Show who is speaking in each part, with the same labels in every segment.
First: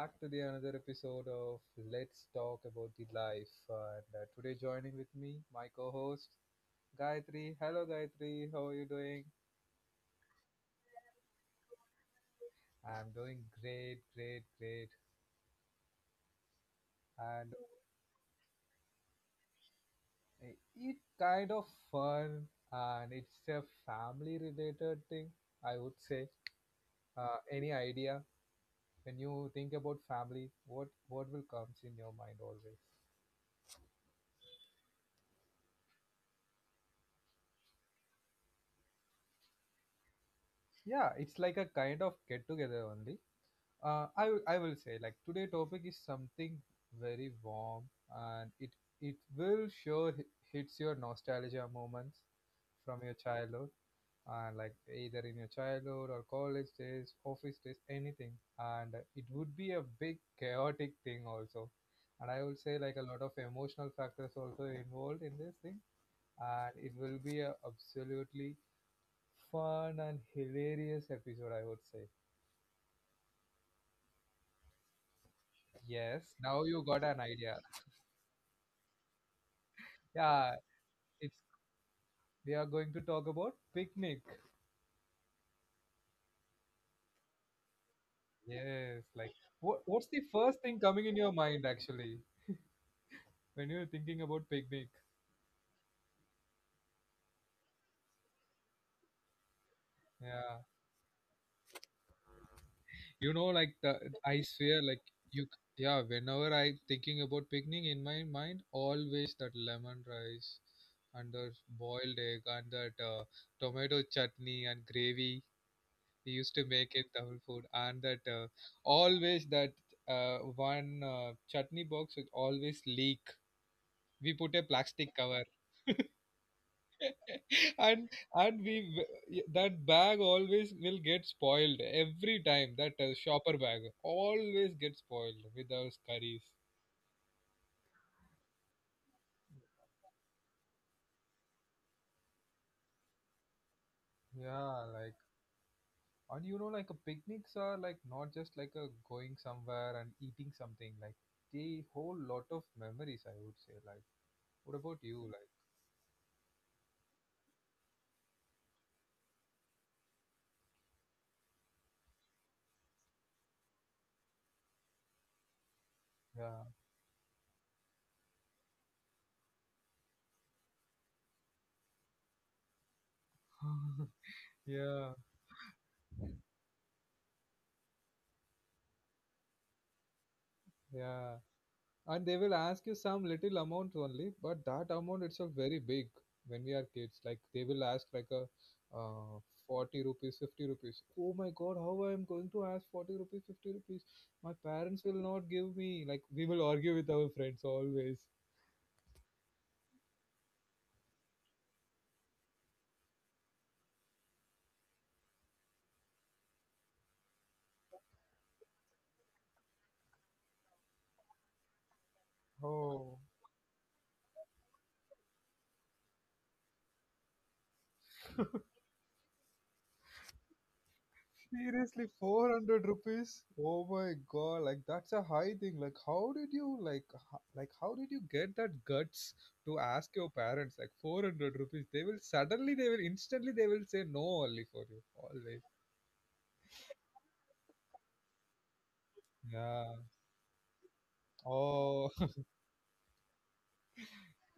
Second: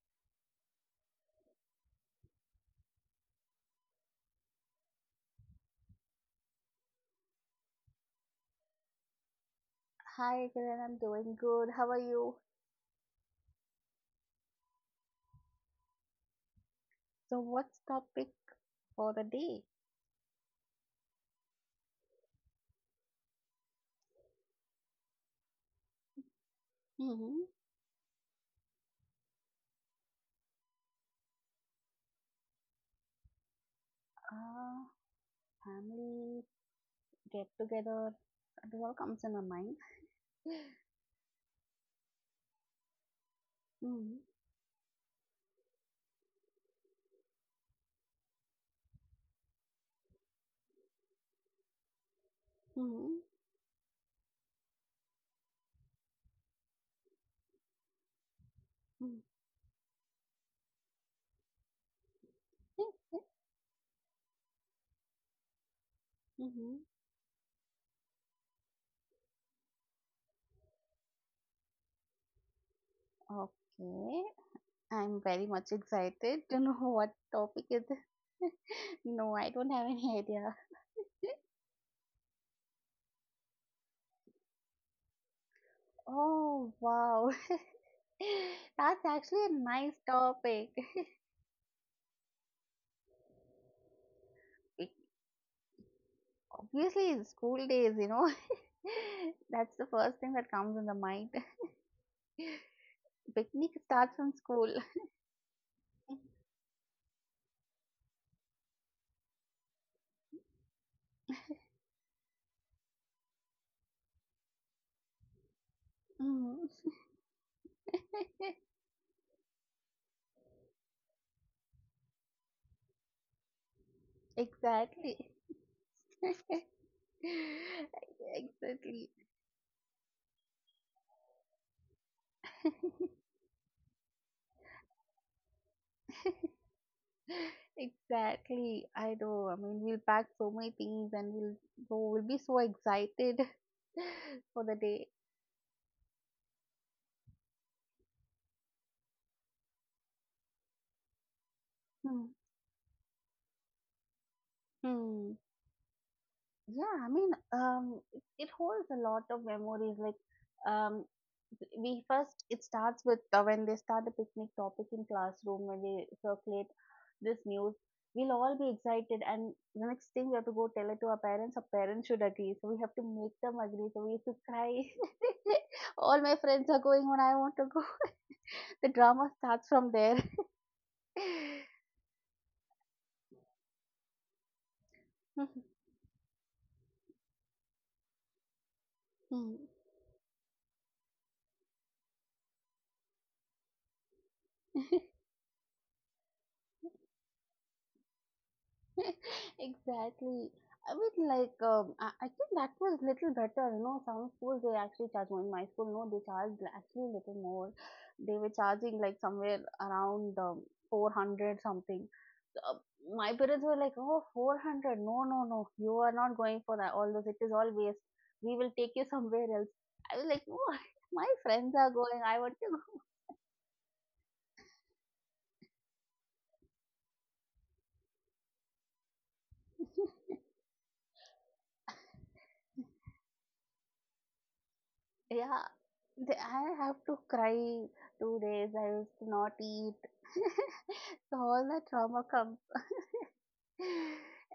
Speaker 1: back to the another episode of Let's Talk About the Life. And today joining with me, my co-host Gayatri. Hello Gayatri, how are you doing?
Speaker 2: Hi, Kiran. I'm doing good. How are you?
Speaker 1: I'm doing great, great, great.
Speaker 2: So,
Speaker 1: And
Speaker 2: what's topic for the day?
Speaker 1: it kind of fun and it's a family related thing, I would say.
Speaker 2: Hmm
Speaker 1: Any idea when you think about family, what what will comes in your mind always?
Speaker 2: Uh, family get together. It all comes in my mind.
Speaker 1: Yeah, it's like a kind of get together only.
Speaker 2: hmm
Speaker 1: I will say like today topic is something very warm and it will sure hits your nostalgia moments from your
Speaker 2: hmm
Speaker 1: childhood, and like either in your childhood or college days, office days, anything. And it would be a big chaotic thing also. And I will say like a lot of emotional factors also involved in this thing. And it will be a
Speaker 2: hmm
Speaker 1: absolutely fun and hilarious episode, I would say.
Speaker 2: Okay. I'm
Speaker 1: Yes,
Speaker 2: very
Speaker 1: now
Speaker 2: much
Speaker 1: you got an
Speaker 2: excited to
Speaker 1: idea.
Speaker 2: know what topic is. It. No, I
Speaker 1: Yeah,
Speaker 2: don't have any
Speaker 1: it's
Speaker 2: idea.
Speaker 1: we are going to talk about picnic.
Speaker 2: Oh, wow.
Speaker 1: Yes, like
Speaker 2: That's
Speaker 1: what's
Speaker 2: actually a
Speaker 1: the
Speaker 2: nice
Speaker 1: first thing coming in your
Speaker 2: topic.
Speaker 1: mind actually when you're thinking about picnic?
Speaker 2: It- Obviously, it's school days, you know. That's the first
Speaker 1: Yeah,
Speaker 2: thing that comes in the mind.
Speaker 1: you know, like the,
Speaker 2: Picnic
Speaker 1: I
Speaker 2: starts from
Speaker 1: swear, like
Speaker 2: school.
Speaker 1: yeah. Whenever I thinking about picnic in my mind, always that lemon rice and the boiled egg and that tomato chutney and gravy we used to make in
Speaker 2: Mhm.
Speaker 1: Tamil food, and that always that one chutney box would always leak, we put a plastic cover
Speaker 2: Exactly.
Speaker 1: and and we
Speaker 2: Exactly.
Speaker 1: that bag always will get spoiled every time, that shopper bag always gets spoiled with those curries.
Speaker 2: Exactly. I know. I mean, we'll pack so many things and we'll be so excited
Speaker 1: Yeah,
Speaker 2: for the
Speaker 1: like,
Speaker 2: day.
Speaker 1: and you know, like, a picnics are like not just like a going somewhere and eating something, like, the whole
Speaker 2: Hmm.
Speaker 1: lot of memories, I would say. Like, what about you? Like,
Speaker 2: Hmm. Yeah, I mean, it holds a lot of memories. Like, um, we first it starts with when they start the picnic topic in classroom when they circulate this news. We'll all be excited, and the next thing we have to go tell it to our parents. Our parents should agree, so we have to make them agree. So we have to
Speaker 1: yeah,
Speaker 2: cry.
Speaker 1: yeah,
Speaker 2: All my friends are going when I want to go. The drama starts from there.
Speaker 1: yeah. And they will ask you some little amount only, but that amount itself very big when we are kids. Like they will ask like a uh,
Speaker 2: Hmm.
Speaker 1: 40 rupees, 50 rupees. Oh my god, how I am going to ask 40 rupees, 50 rupees? My parents will not give me, like we will argue with our friends always.
Speaker 2: Exactly. I was like, I think that was little better. You know, some schools they actually charge more. In my school, no, they charged actually little more. They were charging like somewhere around 400 something. So, my
Speaker 1: Oh.
Speaker 2: parents were like, oh, 400. No, no, no. You are not going for that. All those, it is all waste. We will take you somewhere else. I was like, no, my friends are going.
Speaker 1: Seriously,
Speaker 2: I want to
Speaker 1: 400 rupees? Oh my god, like that's a high thing. Like how did you like like how did you get that guts to ask your parents like 400 rupees? They will suddenly they will instantly they will say no only for you. Always.
Speaker 2: Yeah, I have to cry 2 days. I used to not
Speaker 1: Yeah.
Speaker 2: eat. So all the
Speaker 1: Oh.
Speaker 2: trauma comes.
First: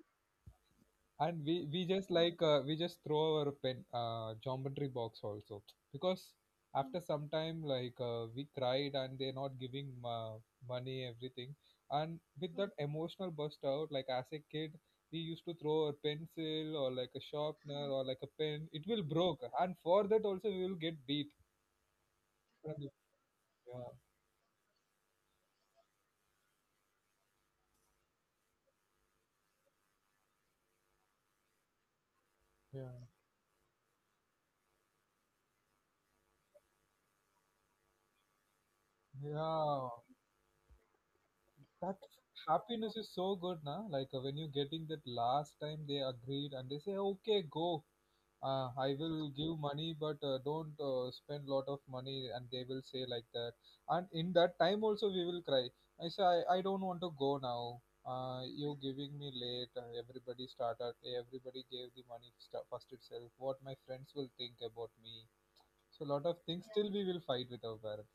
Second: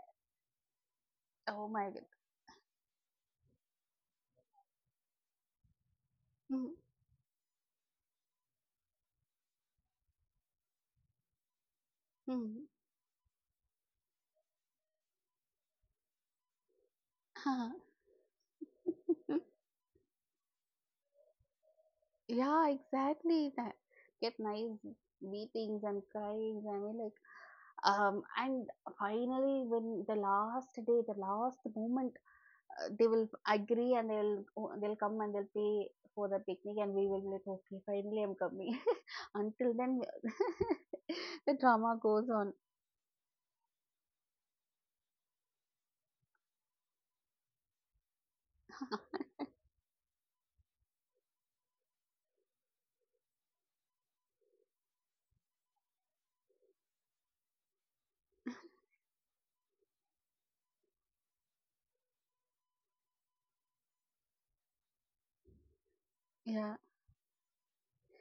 Speaker 1: And we
Speaker 2: Oh
Speaker 1: we
Speaker 2: my god.
Speaker 1: just like we just throw our pen geometry box also, because
Speaker 2: Mm,
Speaker 1: after some time like we cried and they're not giving money everything, and with
Speaker 2: mm,
Speaker 1: that emotional burst out like as a kid we used to throw a pencil or like a
Speaker 2: huh.
Speaker 1: sharpener or like a pen, it will
Speaker 2: Mm,
Speaker 1: broke, and for that also we will get beat.
Speaker 2: yeah,
Speaker 1: From the-
Speaker 2: exactly. That
Speaker 1: yeah
Speaker 2: get nice beatings and crying. I mean, like and finally when the last day, the last moment they
Speaker 1: yeah
Speaker 2: will agree and they'll come and they'll pay for the picnic and we will be like, okay, finally I'm coming. Until
Speaker 1: yeah,
Speaker 2: then the drama
Speaker 1: that
Speaker 2: goes on.
Speaker 1: happiness is so good now, like when you getting that last time, they agreed and they say okay go, I will give money, but don't spend lot of money, and they will say like that. And in that time also, we will cry. I say, I don't want to go now. You giving me late. Everybody started. Everybody gave the money first itself. What my friends will think about me? So lot of things.
Speaker 2: Yeah,
Speaker 1: Still, we will fight with our parents.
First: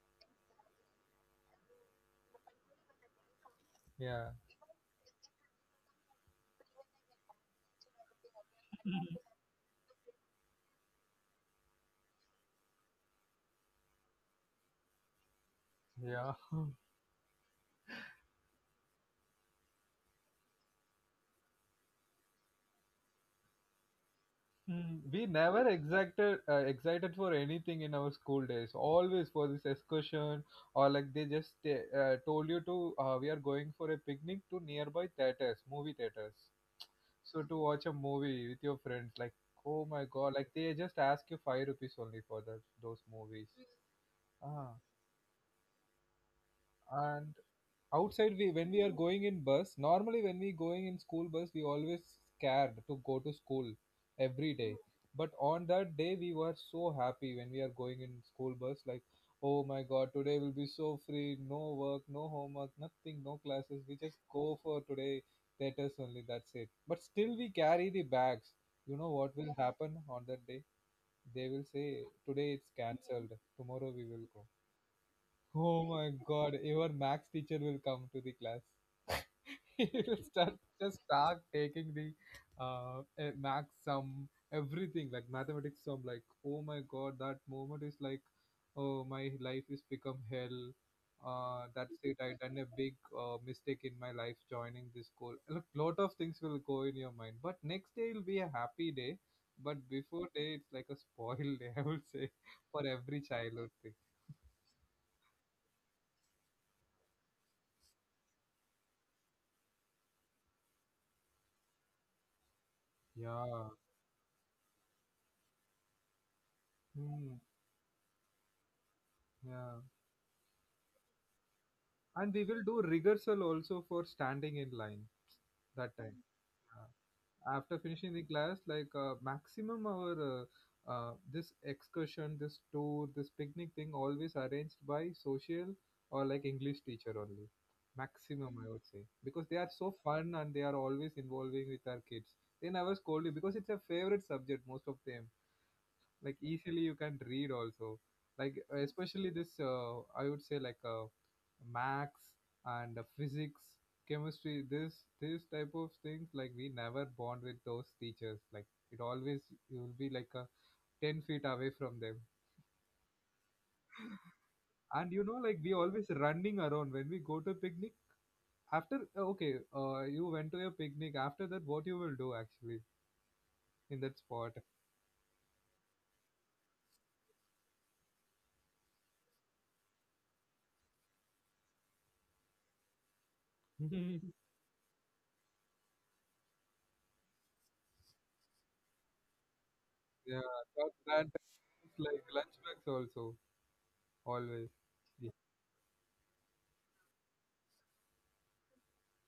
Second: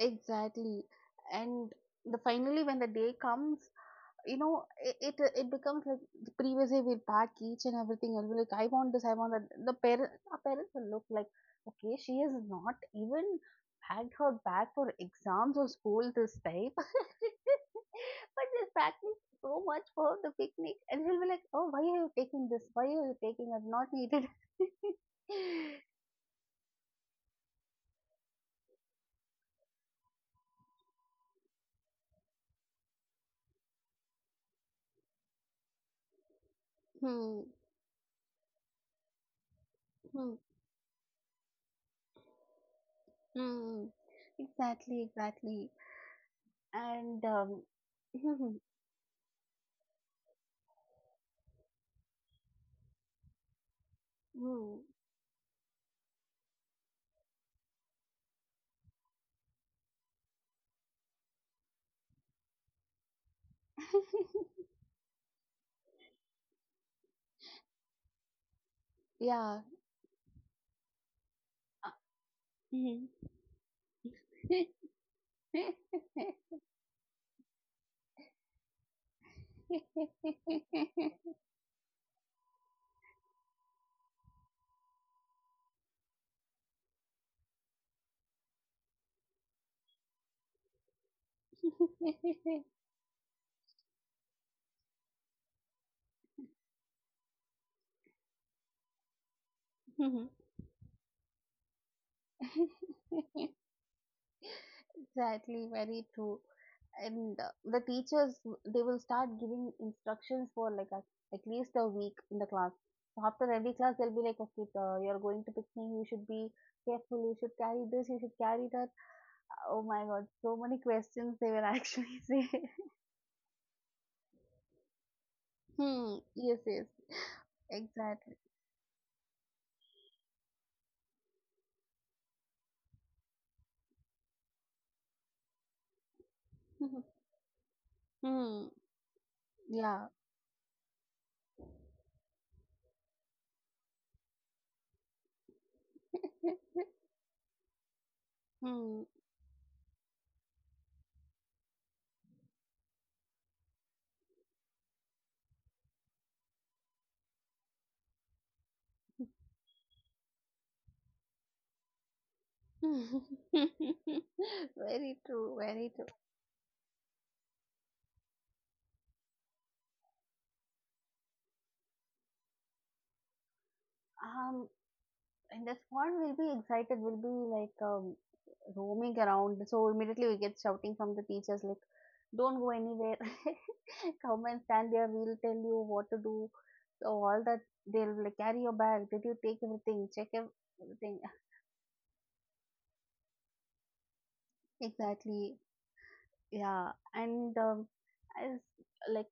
Speaker 2: exactly. And the finally when the day comes,
Speaker 1: Yeah,
Speaker 2: you know, it becomes like the previous day we pack each and everything and we're like, I want this, I want that. The parent our parents will look like, okay, she has not even packed her bag for exams or school
Speaker 1: yeah.
Speaker 2: this time, but she's packing so much for the picnic and she'll be like, oh, why are you taking this, why are you taking it, not needed.
Speaker 1: We never exacted excited for anything in our school days. Always for this excursion, or like they just told you to we are going for a picnic to nearby theaters, movie theaters.
Speaker 2: Hmm,
Speaker 1: So to watch a movie with your friends, like oh my
Speaker 2: hmm,
Speaker 1: god, like they just ask you five rupees only for that those movies.
Speaker 2: hmm.
Speaker 1: Ah,
Speaker 2: Exactly, exactly. And
Speaker 1: and outside we
Speaker 2: hmm,
Speaker 1: when we are going in bus, normally when we going in school bus we always scared to go to school every day,
Speaker 2: hmm.
Speaker 1: but on that day we were so happy when we are going in school bus. Like oh my god, today will be so free, no work, no homework, nothing, no classes, we just go for today, that is only, that's it. But still we carry the bags. You know what will
Speaker 2: Yeah
Speaker 1: happen on that day? They will say today it's
Speaker 2: Mhm.
Speaker 1: cancelled, tomorrow we will go. Oh my god, your max teacher will come to the class, you will start just start taking the max sum everything, like mathematics sum. Like oh my god, that moment is like oh my life is become hell, that's it. I done a big mistake in my life joining this call. Look, lot of things will go in your mind, but next day will be a happy day, but before day it's like a spoiled day, I would say, for every childhood thing.
Speaker 2: Exactly, very true. And the teachers, they will start giving instructions for like a, at least a week in the class. So after
Speaker 1: Yeah.
Speaker 2: every class, they'll be like, okay, you're going to picnic, you should be careful,
Speaker 1: Hmm.
Speaker 2: you should carry this, you should carry that.
Speaker 1: Yeah.
Speaker 2: Oh my God, so many questions they will actually
Speaker 1: And we
Speaker 2: say.
Speaker 1: will do rehearsal also for standing in line that
Speaker 2: Hmm,
Speaker 1: time.
Speaker 2: yes, yes,
Speaker 1: Uh, After finishing the
Speaker 2: exactly.
Speaker 1: class like maximum our this excursion, this tour, this picnic thing always arranged by social or like English teacher only, maximum
Speaker 2: Hmm,
Speaker 1: I would say, because they are so
Speaker 2: yeah.
Speaker 1: fun and they are always involving with our kids. They never scold you because it's a favorite subject most of them, like easily you can read also, like
Speaker 2: Hmm.
Speaker 1: especially this I would say like max and physics, chemistry, this type of things, like we never bond with those teachers. Like it always you will be like 10 feet away from them. And
Speaker 2: Very
Speaker 1: you know, like
Speaker 2: true,
Speaker 1: we
Speaker 2: very
Speaker 1: always
Speaker 2: true.
Speaker 1: running around when we go to picnic. After okay, you went to your picnic, after that what you will do actually in that spot?
Speaker 2: Um, in the squad, we'll be excited. We'll be like, roaming around. So immediately we get shouting from the teachers like, "Don't go anywhere. Come and stand there. We'll tell you what to do." So all that they'll be like, "Carry your bag. Did you take everything? Check
Speaker 1: Yeah, that,
Speaker 2: everything."
Speaker 1: that is like lunchbox also always.
Speaker 2: Exactly. Yeah, and as like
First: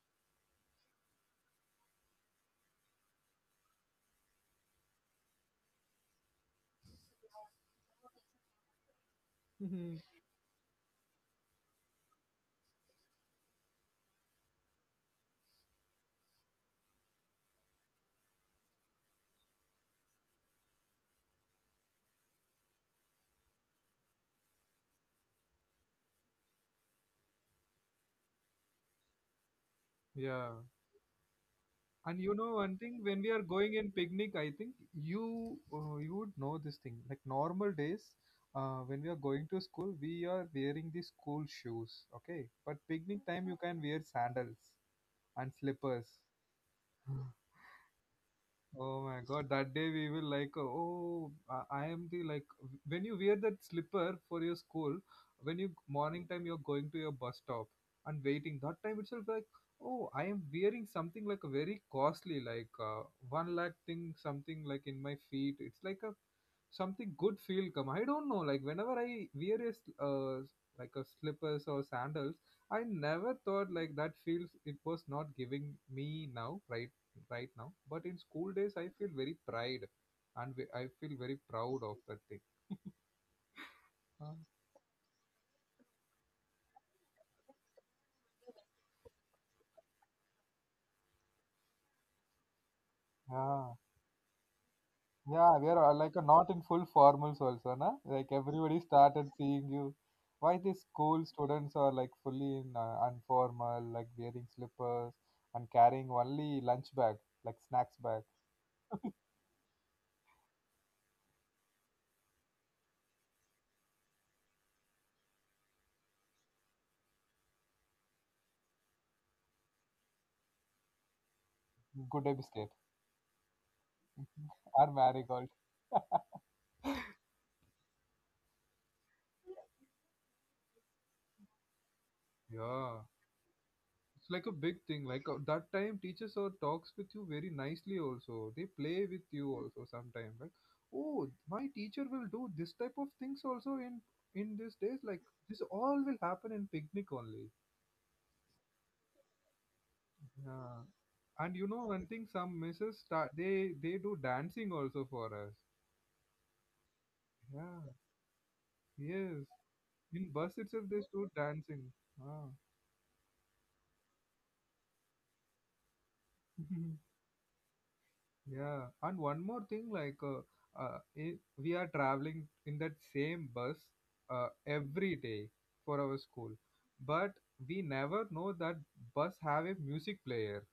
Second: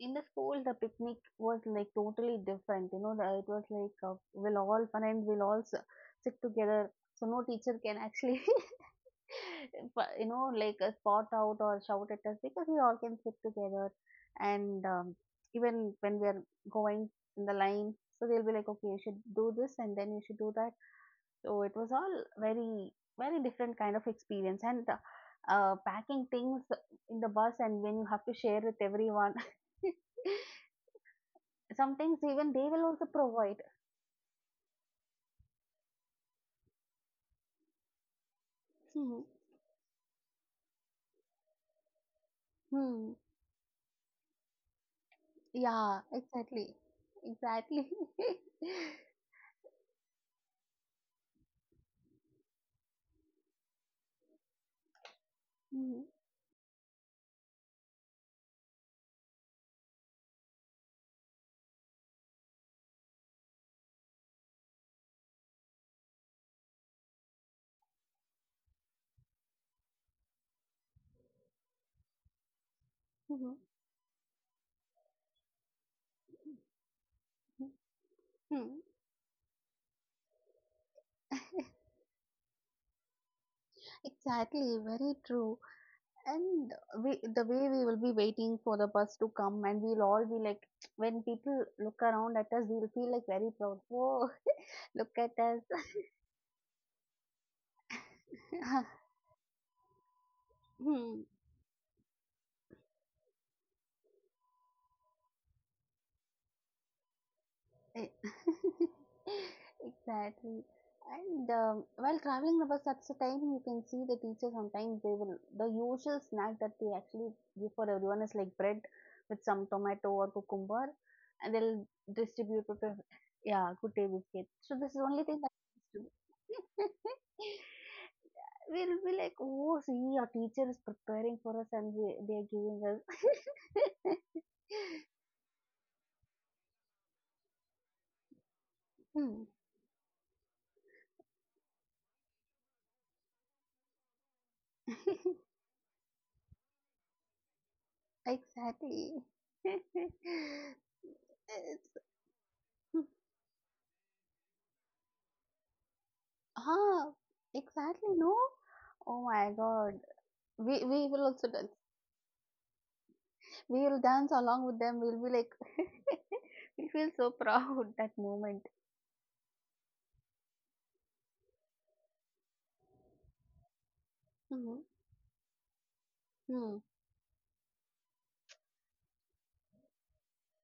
Speaker 2: in the school the picnic was like totally different, you know, the, it was like we'll all friends we'll all s- sit together so no teacher can actually
Speaker 1: Yeah.
Speaker 2: but, you know, like spot out or shout at us because we all can sit together, and even when we are going in the line, so they'll be like, okay, you should do this and then you should do that. So it was all very very different kind of experience, and packing things in the bus, and when you have to share with everyone.
Speaker 1: Yeah,
Speaker 2: Sometimes
Speaker 1: and you
Speaker 2: even they
Speaker 1: know
Speaker 2: will
Speaker 1: one
Speaker 2: also
Speaker 1: thing, when we are
Speaker 2: provide.
Speaker 1: going in picnic, I think you you would know this thing. Like normal days, when
Speaker 2: Hmm.
Speaker 1: we are going to school, we are wearing the school shoes, okay? But
Speaker 2: Hmm.
Speaker 1: picnic time, you can wear sandals and
Speaker 2: Yeah,
Speaker 1: slippers.
Speaker 2: exactly. Exactly.
Speaker 1: Oh my god, that day we will like, oh, I am the like, when you wear that slipper for your school, when you
Speaker 2: Hmm.
Speaker 1: morning time you're going to your bus stop and waiting, that time itself like, oh, I am wearing something like a very costly, like one lakh thing, something like in my feet. It's like a something good feel come. I don't know, like whenever I wear a like a slippers or sandals, I never
Speaker 2: Hmm.
Speaker 1: thought like that feels, it was not giving me now right right now. But in school days,
Speaker 2: Hmm.
Speaker 1: I feel very pride and I feel very proud of that thing. Mm.
Speaker 2: Exactly, very true. And we, the way we will be waiting for the bus to come, and we'll all be like, when people look around at us, we'll feel like very
Speaker 1: Yeah,
Speaker 2: proud. Whoa, look at
Speaker 1: yeah, we
Speaker 2: us.
Speaker 1: are all like not in full formals also, na? Like everybody started seeing you. Why these school
Speaker 2: Hmm.
Speaker 1: students are like fully in informal, like wearing slippers and carrying only lunch bag, like snacks bag,
Speaker 2: E- Exactly. And while traveling about such a time, you can see the teachers. Sometimes they will, the usual snack that they actually give for everyone is like bread with some tomato or cucumber, and they'll
Speaker 1: good day biscuit,
Speaker 2: distribute it with, yeah, good day biscuit. So
Speaker 1: or
Speaker 2: this is the only
Speaker 1: marigold.
Speaker 2: thing that we'll be like, oh, see, our teacher is preparing for us and they are giving
Speaker 1: Yeah.
Speaker 2: us.
Speaker 1: It's like a big thing, like that time teachers talks with you very nicely also, they play with you
Speaker 2: Hmm.
Speaker 1: also sometimes. Like oh, my teacher will do this type of things also in these days, like this all will happen in picnic only.
Speaker 2: Exactly.
Speaker 1: Yeah. And you know one
Speaker 2: It's,
Speaker 1: thing, some misses start, they do dancing also for us.
Speaker 2: huh,
Speaker 1: Yeah,
Speaker 2: exactly, no? Oh
Speaker 1: yes,
Speaker 2: my God.
Speaker 1: in bus itself they
Speaker 2: We
Speaker 1: do
Speaker 2: will also
Speaker 1: dancing.
Speaker 2: dance.
Speaker 1: Ah.
Speaker 2: We will dance along with them. We'll be like, we feel so proud that moment.
Speaker 1: Yeah, and one more thing, like we are traveling in that same bus
Speaker 2: Mhm.
Speaker 1: every day for our school,
Speaker 2: Hmm.
Speaker 1: but we never know that bus have a music player.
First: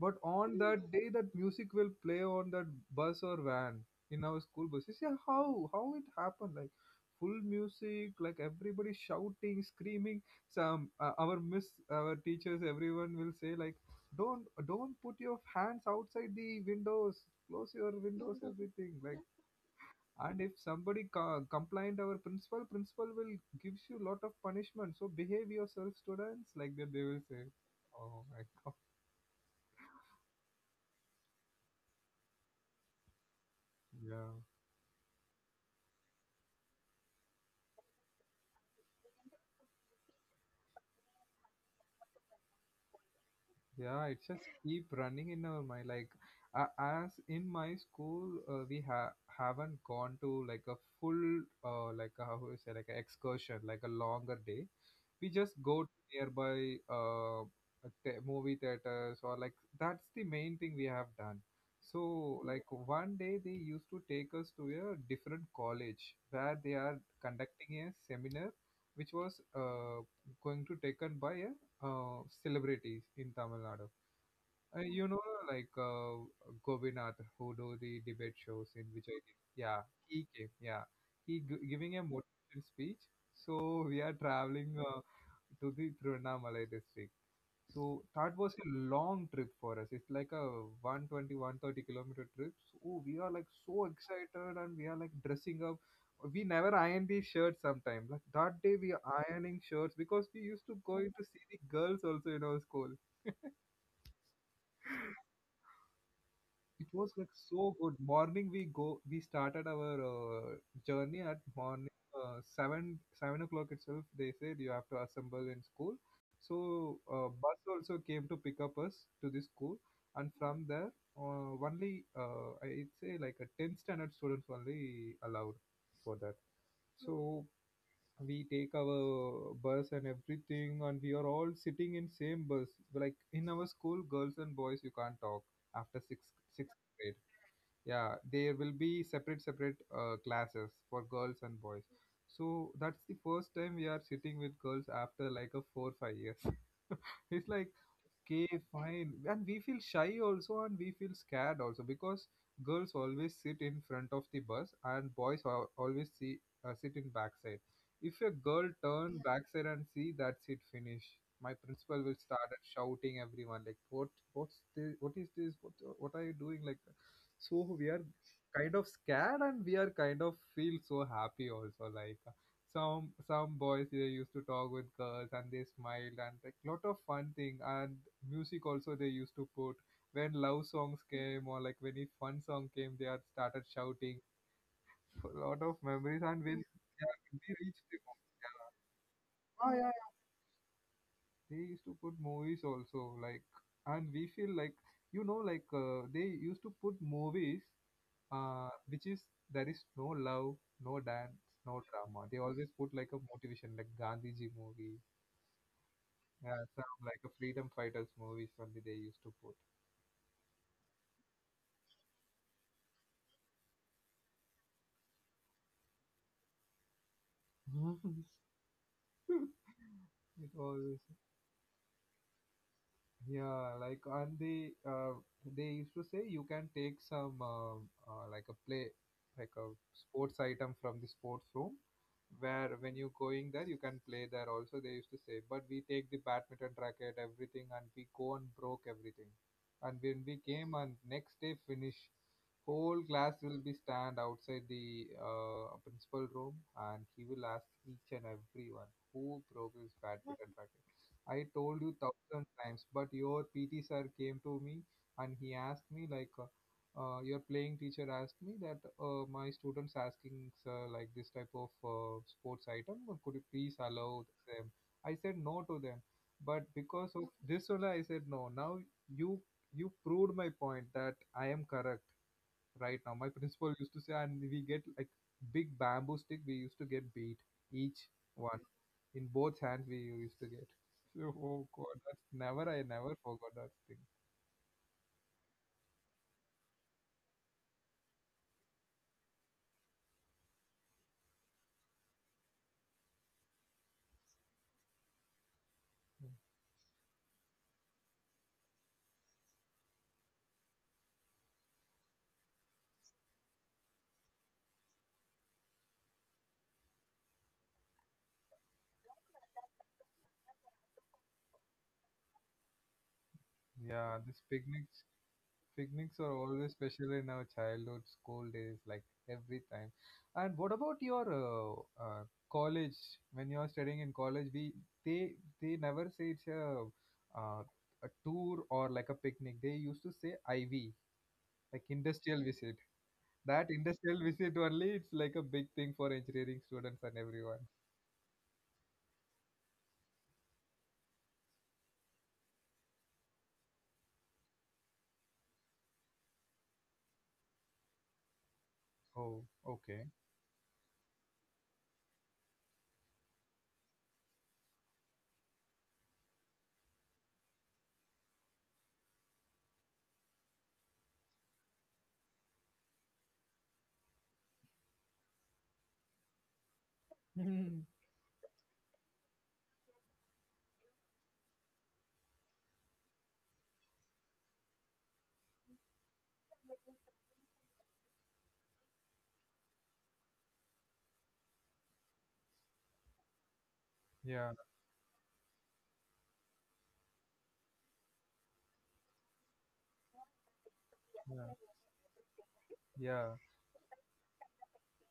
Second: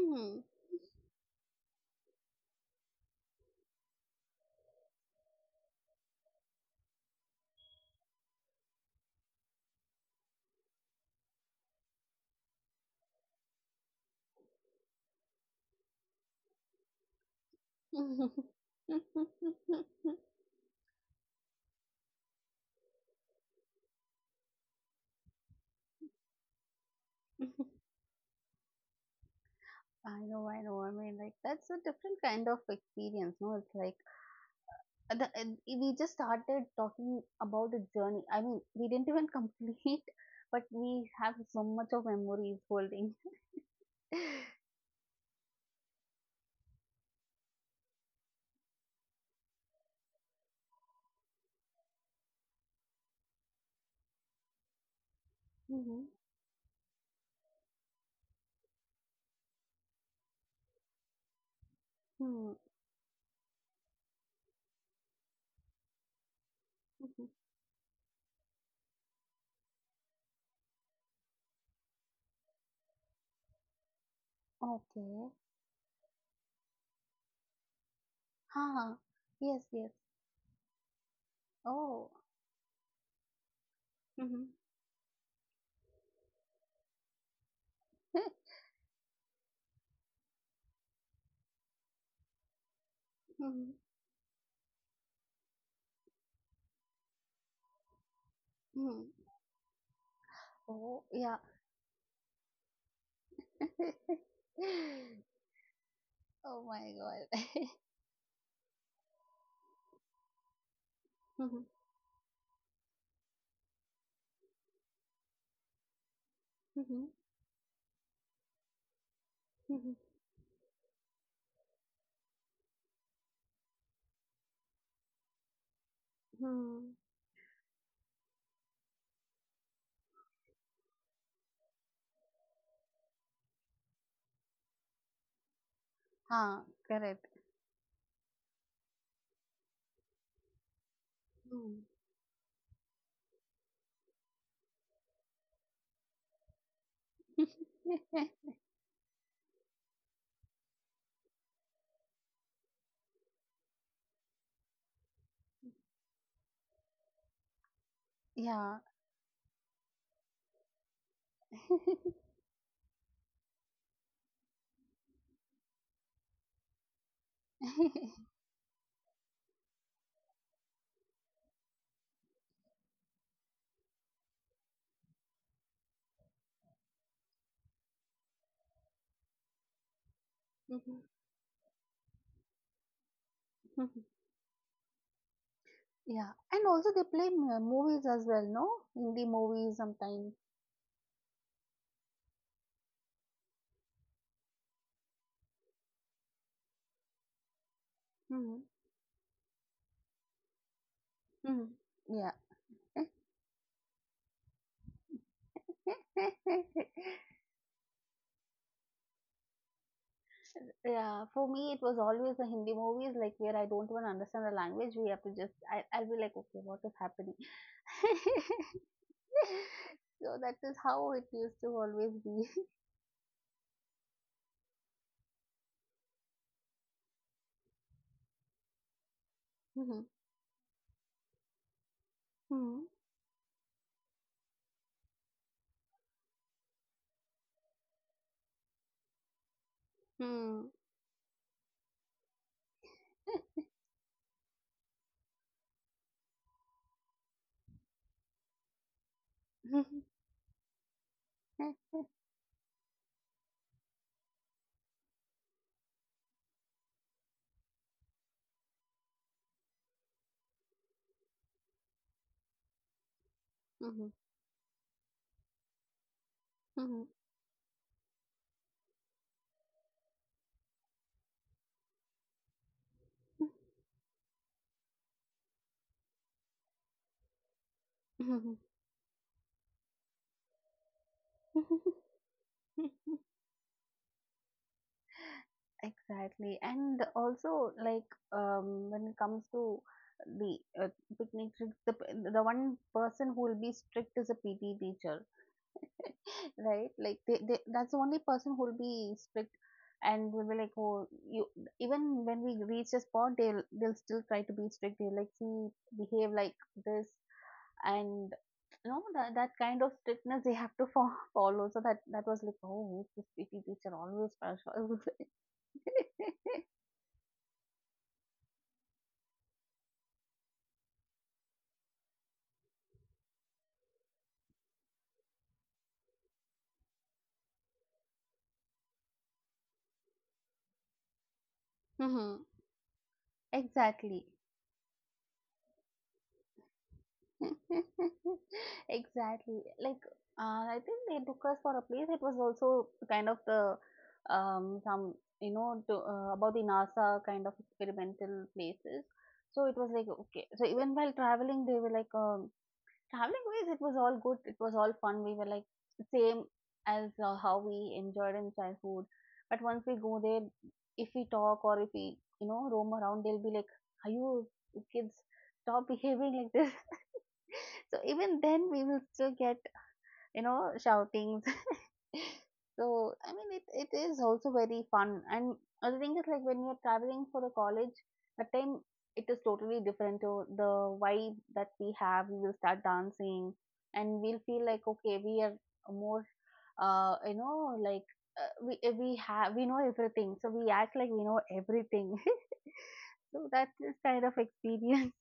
Speaker 1: But on that day, that music will play on that bus or van in our school buses. Yeah, how it happened? Like full music, like everybody shouting, screaming. Some our teachers, everyone will say like, don't put your hands outside the windows, close your windows, everything. Like, and if somebody complained our principal, principal will gives you lot of punishment. So behave yourself, students. Like that, they will say. Oh my god.
Speaker 2: I know, I know. I mean, like, that's a different kind of experience, no? It's like,
Speaker 1: Yeah.
Speaker 2: the and we just started talking about the journey. I mean, we didn't even complete, but we have so much of memories holding.
Speaker 1: Yeah, it just keep running in our mind. Like, as in my school, haven't gone to like a full, like a, how do you say, like an excursion, like a longer day. We just go to
Speaker 2: Mm-hmm.
Speaker 1: nearby movie theaters, or like that's the main thing we have done. So
Speaker 2: Hmm.
Speaker 1: like one day they used to take us to a different college where they are
Speaker 2: Mhm.
Speaker 1: conducting a seminar, which was going to taken by a celebrities in Tamil Nadu. You know,
Speaker 2: Okay.
Speaker 1: like Govinath, who do the debate shows in
Speaker 2: Huh.
Speaker 1: Vijay.
Speaker 2: Yes,
Speaker 1: Yeah,
Speaker 2: yes.
Speaker 1: he came. Yeah, he giving a
Speaker 2: Oh.
Speaker 1: motivation speech. So we are
Speaker 2: Mm-hmm.
Speaker 1: traveling to the Tiruvannamalai district. So that was a long trip for us. It's like a 120 130 kilometer trip. So we are like
Speaker 2: Mm-hmm.
Speaker 1: so excited and we are like dressing up. We never iron these shirts sometimes. Like that day we
Speaker 2: Hmm.
Speaker 1: are ironing shirts because we used to go
Speaker 2: Oh,
Speaker 1: to
Speaker 2: yeah.
Speaker 1: see the girls also in our school.
Speaker 2: Oh
Speaker 1: It
Speaker 2: my
Speaker 1: was like
Speaker 2: God.
Speaker 1: so good. Morning we started our journey at
Speaker 2: Mm-hmm.
Speaker 1: morning seven o'clock itself. They said you have to assemble in school. So
Speaker 2: Mm-hmm.
Speaker 1: bus also came to pick up us to the school,
Speaker 2: Mm-hmm.
Speaker 1: and from there only I'd say like a 10 standard students only allowed for that.
Speaker 2: Hmm.
Speaker 1: So we take our bus and everything, and we are all sitting in same bus. Like in our school, girls and boys you can't talk after
Speaker 2: Huh.
Speaker 1: sixth grade.
Speaker 2: Correct.
Speaker 1: Yeah, there will be separate classes for girls and boys.
Speaker 2: Hmm.
Speaker 1: So that's the first time we are sitting with girls after like a 4 5 years. It's like okay fine, and we feel shy also and we feel scared also, because girls always sit in front of the bus and boys always see, sit in backside. If a girl
Speaker 2: Yeah.
Speaker 1: turn backside and see, that's it, finish. My principal will start at shouting everyone like what, what's this, what is this, what are you doing, like that. So we are kind of scared and we are kind of feel so happy also, like some boys they used to talk with girls and they smiled and like lot of fun thing, and music also they used to put. When love
Speaker 2: Mm-hmm.
Speaker 1: songs came, or like when a fun song came, they had started shouting. A lot of memories.
Speaker 2: Yeah,
Speaker 1: And when
Speaker 2: and also they
Speaker 1: yeah,
Speaker 2: play
Speaker 1: when we reached the,
Speaker 2: movies as well, no? Hindi
Speaker 1: oh, yeah,
Speaker 2: movies
Speaker 1: yeah,
Speaker 2: sometimes.
Speaker 1: they used to put movies also, like, and we feel like, like they used to put movies,
Speaker 2: Mm-hmm.
Speaker 1: which is, there is no love, no dance,
Speaker 2: Mm-hmm.
Speaker 1: no drama.
Speaker 2: Yeah.
Speaker 1: They always put like a motivation, like gandhiji movie. Yeah, some like a freedom fighters movies only they used to put.
Speaker 2: Yeah, for me it was always the Hindi movies like where I don't even understand the language. We have to just I'll be like, okay, what is happening? So
Speaker 1: it
Speaker 2: that is
Speaker 1: always
Speaker 2: how it used to always be.
Speaker 1: Yeah, like, and they used to say you can take some like a play, like a sports item from the sports room, where
Speaker 2: Hmm.
Speaker 1: when you going there you can play there also, they used to say. But we take the badminton racket everything and we go and broke everything. And when we
Speaker 2: Hmm
Speaker 1: came and next day, finish, whole class will be stand outside the principal room, and he will ask each and everyone who broke
Speaker 2: Hmm.
Speaker 1: his badminton racket. I told you thousand times, but your PT sir came to me and he asked me like, your playing teacher asked me that, my students asking sir like this type of sports item, could you please
Speaker 2: hmm
Speaker 1: allow them? I said no to them, but
Speaker 2: hmm
Speaker 1: because of this only I said no. Now you you proved my point that I am correct right now. My principal used to say, and we get like big bamboo stick. We used to get beat, each
Speaker 2: hmm
Speaker 1: one in both hands. We used to get. So, oh God,
Speaker 2: hmm
Speaker 1: that's never. I never forgot that thing.
Speaker 2: Exactly. And also, like, when it comes to the picnic trips, the one person who will be strict is a P. T. teacher, right? Like, that's the only person who will be strict and will be like, oh, you, even when we reach a spot, they'll still try to be strict. They'll like, see, behave like this. And, you know, that kind of strictness they have to follow. So that was like, oh, who's this PT teacher
Speaker 1: Yeah,
Speaker 2: always
Speaker 1: these
Speaker 2: special?
Speaker 1: picnics picnics are always special in our childhood, school days, like every time. And what about your college? When you are studying in college, we they they never say it's a uh, tour or like a picnic. They used to say IV, like industrial visit. That
Speaker 2: Exactly.
Speaker 1: industrial visit only, it's like a big thing for engineering students and everyone.
Speaker 2: Exactly. Like, I think they took us for a place. It was also kind of the some you know to, about the NASA kind of experimental places.
Speaker 1: Oh,
Speaker 2: So it was like,
Speaker 1: okay.
Speaker 2: okay. So even while traveling, they were like um. Traveling wise, it was all good. It was all fun. We were like same as how we enjoyed in childhood. But once we go there, if we talk or if we, you know, roam around, they'll be like, "Are you kids? Stop behaving like this." So even then, we will still get, you know, shoutings. So I mean it is also very fun, and other thing is like when you're traveling for the college, that time it is totally different to the vibe that we have. We will start dancing and we'll feel
Speaker 1: Yeah,
Speaker 2: like, okay, we are more you know like we have we know everything, so we act like we know
Speaker 1: yeah,
Speaker 2: everything.
Speaker 1: yeah.
Speaker 2: So that's this kind of experience.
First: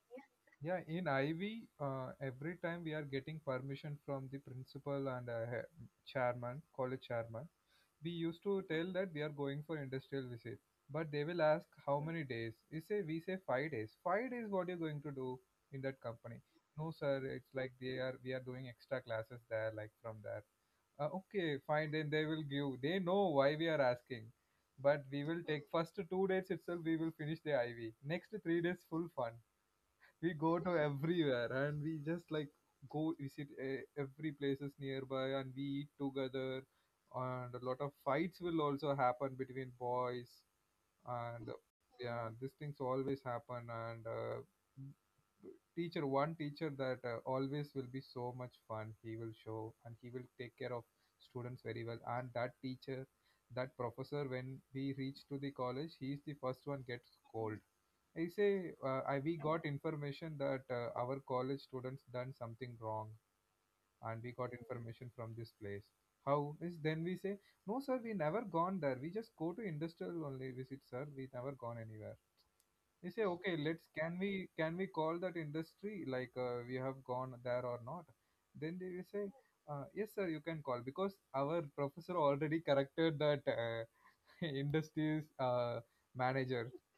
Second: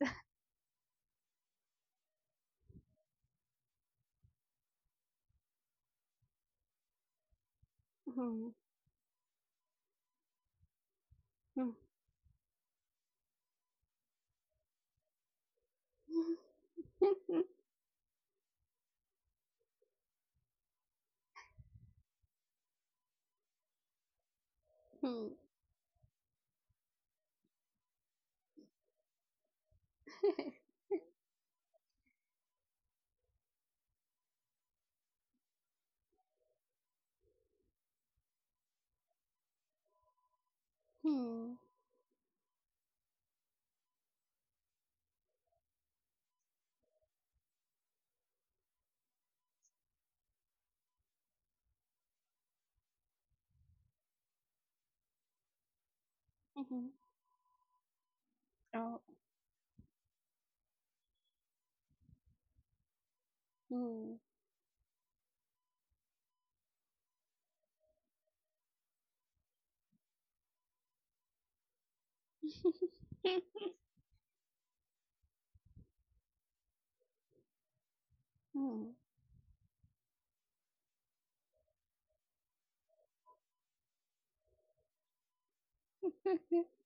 Speaker 1: Yeah, in IV, every time we are getting permission from the principal and chairman, college chairman. We used
Speaker 2: Hmm.
Speaker 1: to tell that we are going for industrial visit, but they will ask
Speaker 2: Hmm.
Speaker 1: how many days. We say 5 days. 5 days, what are you going to do in that company? No, sir. It's like they are we are doing extra classes there, like from there. Okay, fine. Then they will give. They know why we are asking, but we
Speaker 2: Hmm.
Speaker 1: will take first 2 days itself. We will finish the IV. Next 3 days, full fun, we go
Speaker 2: Hmm.
Speaker 1: to everywhere and we just like go visit every places nearby and we eat together, and a lot of fights will also happen between boys and
Speaker 2: Hmm.
Speaker 1: yeah, these things always happen, and b- teacher one teacher that always will be so much fun, he will show, and he will take care of students very well. And that professor, when we reach to the college, he is the first one
Speaker 2: Mhm.
Speaker 1: gets cold. I say
Speaker 2: Oh,
Speaker 1: we got information that our college students done something wrong, and
Speaker 2: Mm.
Speaker 1: we got information from this place. How is, then we say, no sir, we never gone there, we just go to industrial only visit sir, we never gone anywhere. They say okay, let's can we call that industry, like we have gone there or not? Then they
Speaker 2: Mm.
Speaker 1: will say, yes sir, you can call, because our professor already corrected that industries manager.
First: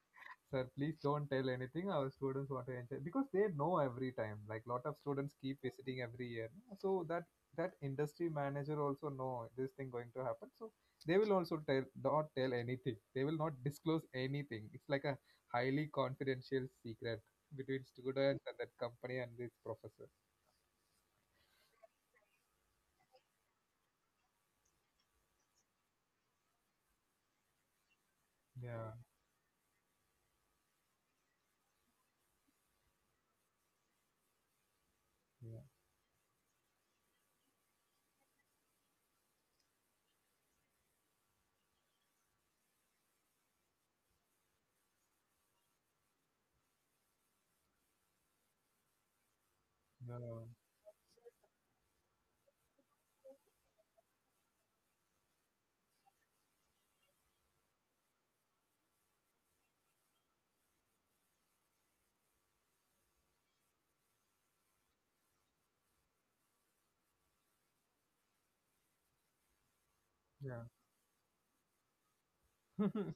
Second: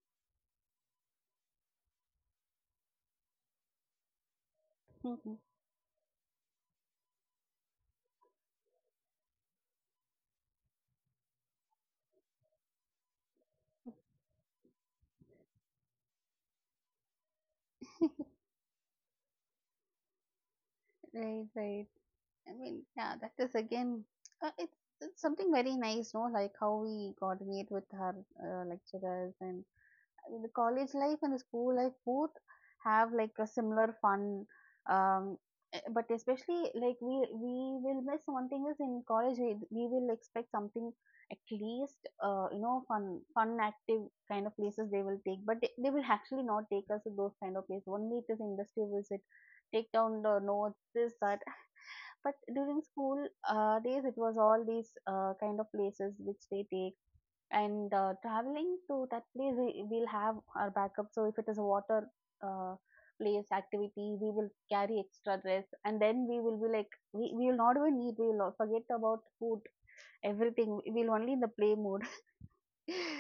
Speaker 1: Sir, please don't tell anything. Our students want to enjoy, because they know every time. Like lot of students
Speaker 2: Mhm.
Speaker 1: keep visiting every year, no? So that industry manager also know this thing going to happen. So they will also tell not tell anything. They will not disclose anything. It's like a highly confidential secret between students and that company and this professor.
Speaker 2: Right, right. I mean, yeah, that is again, it's something very nice, no? Like how we coordinate with our
Speaker 1: Yeah,
Speaker 2: lecturers and The college life and the school life both have like a similar fun. Um,
Speaker 1: yeah,
Speaker 2: but especially like we will miss one thing is in college we will expect something at least you know fun fun active kind of places they will take, but they will actually not take us to those kind of places. Only it is industry visit, take down the
Speaker 1: yeah,
Speaker 2: notes, this that. But during school days it was all these kind of places which they take, and traveling to that place, we'll have our backup. So if it is a water uh, place activity, we will carry extra dress, and then we will be like, we will not even need. We will forget about food, everything. We will only in the play mode.
Speaker 1: yeah.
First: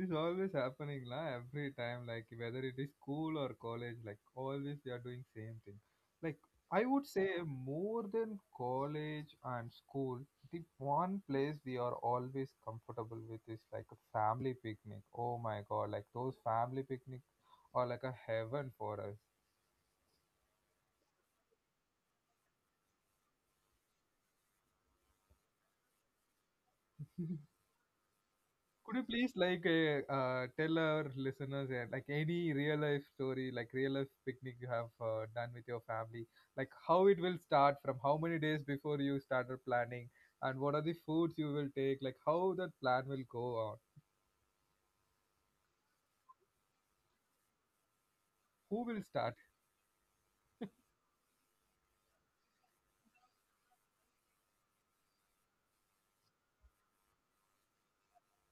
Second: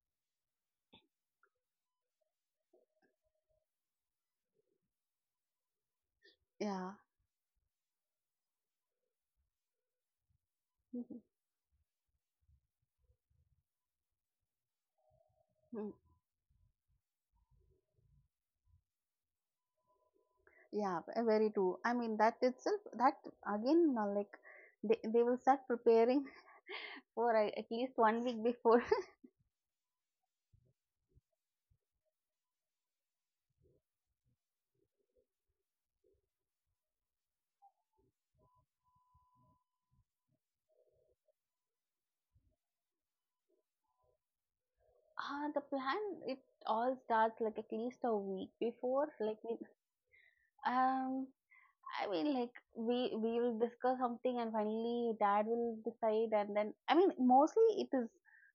Speaker 1: This always happening la every time, like whether it is school or college, like always they are doing same thing. Like I
Speaker 2: Yeah.
Speaker 1: would say, more than college and school, the one
Speaker 2: Mhm.
Speaker 1: place we are always comfortable with is like a family picnic. Oh my god,
Speaker 2: Mm,
Speaker 1: like those family picnic are like a heaven for us.
Speaker 2: Yeah, very true. I mean, that itself, that again, like they will start preparing for at least 1 week before.
Speaker 1: Could you please like tell our listeners, like any real life story, like real life picnic you have done with your family, like how it will start, from how many days before you started planning, and what are the foods you will take, like how that plan will go on,
Speaker 2: Ah, the plan, it all starts like at least a week
Speaker 1: who will
Speaker 2: before.
Speaker 1: start?
Speaker 2: Like, we, um, I mean, like we will discuss something, and finally, dad will decide, and then I mean, mostly it is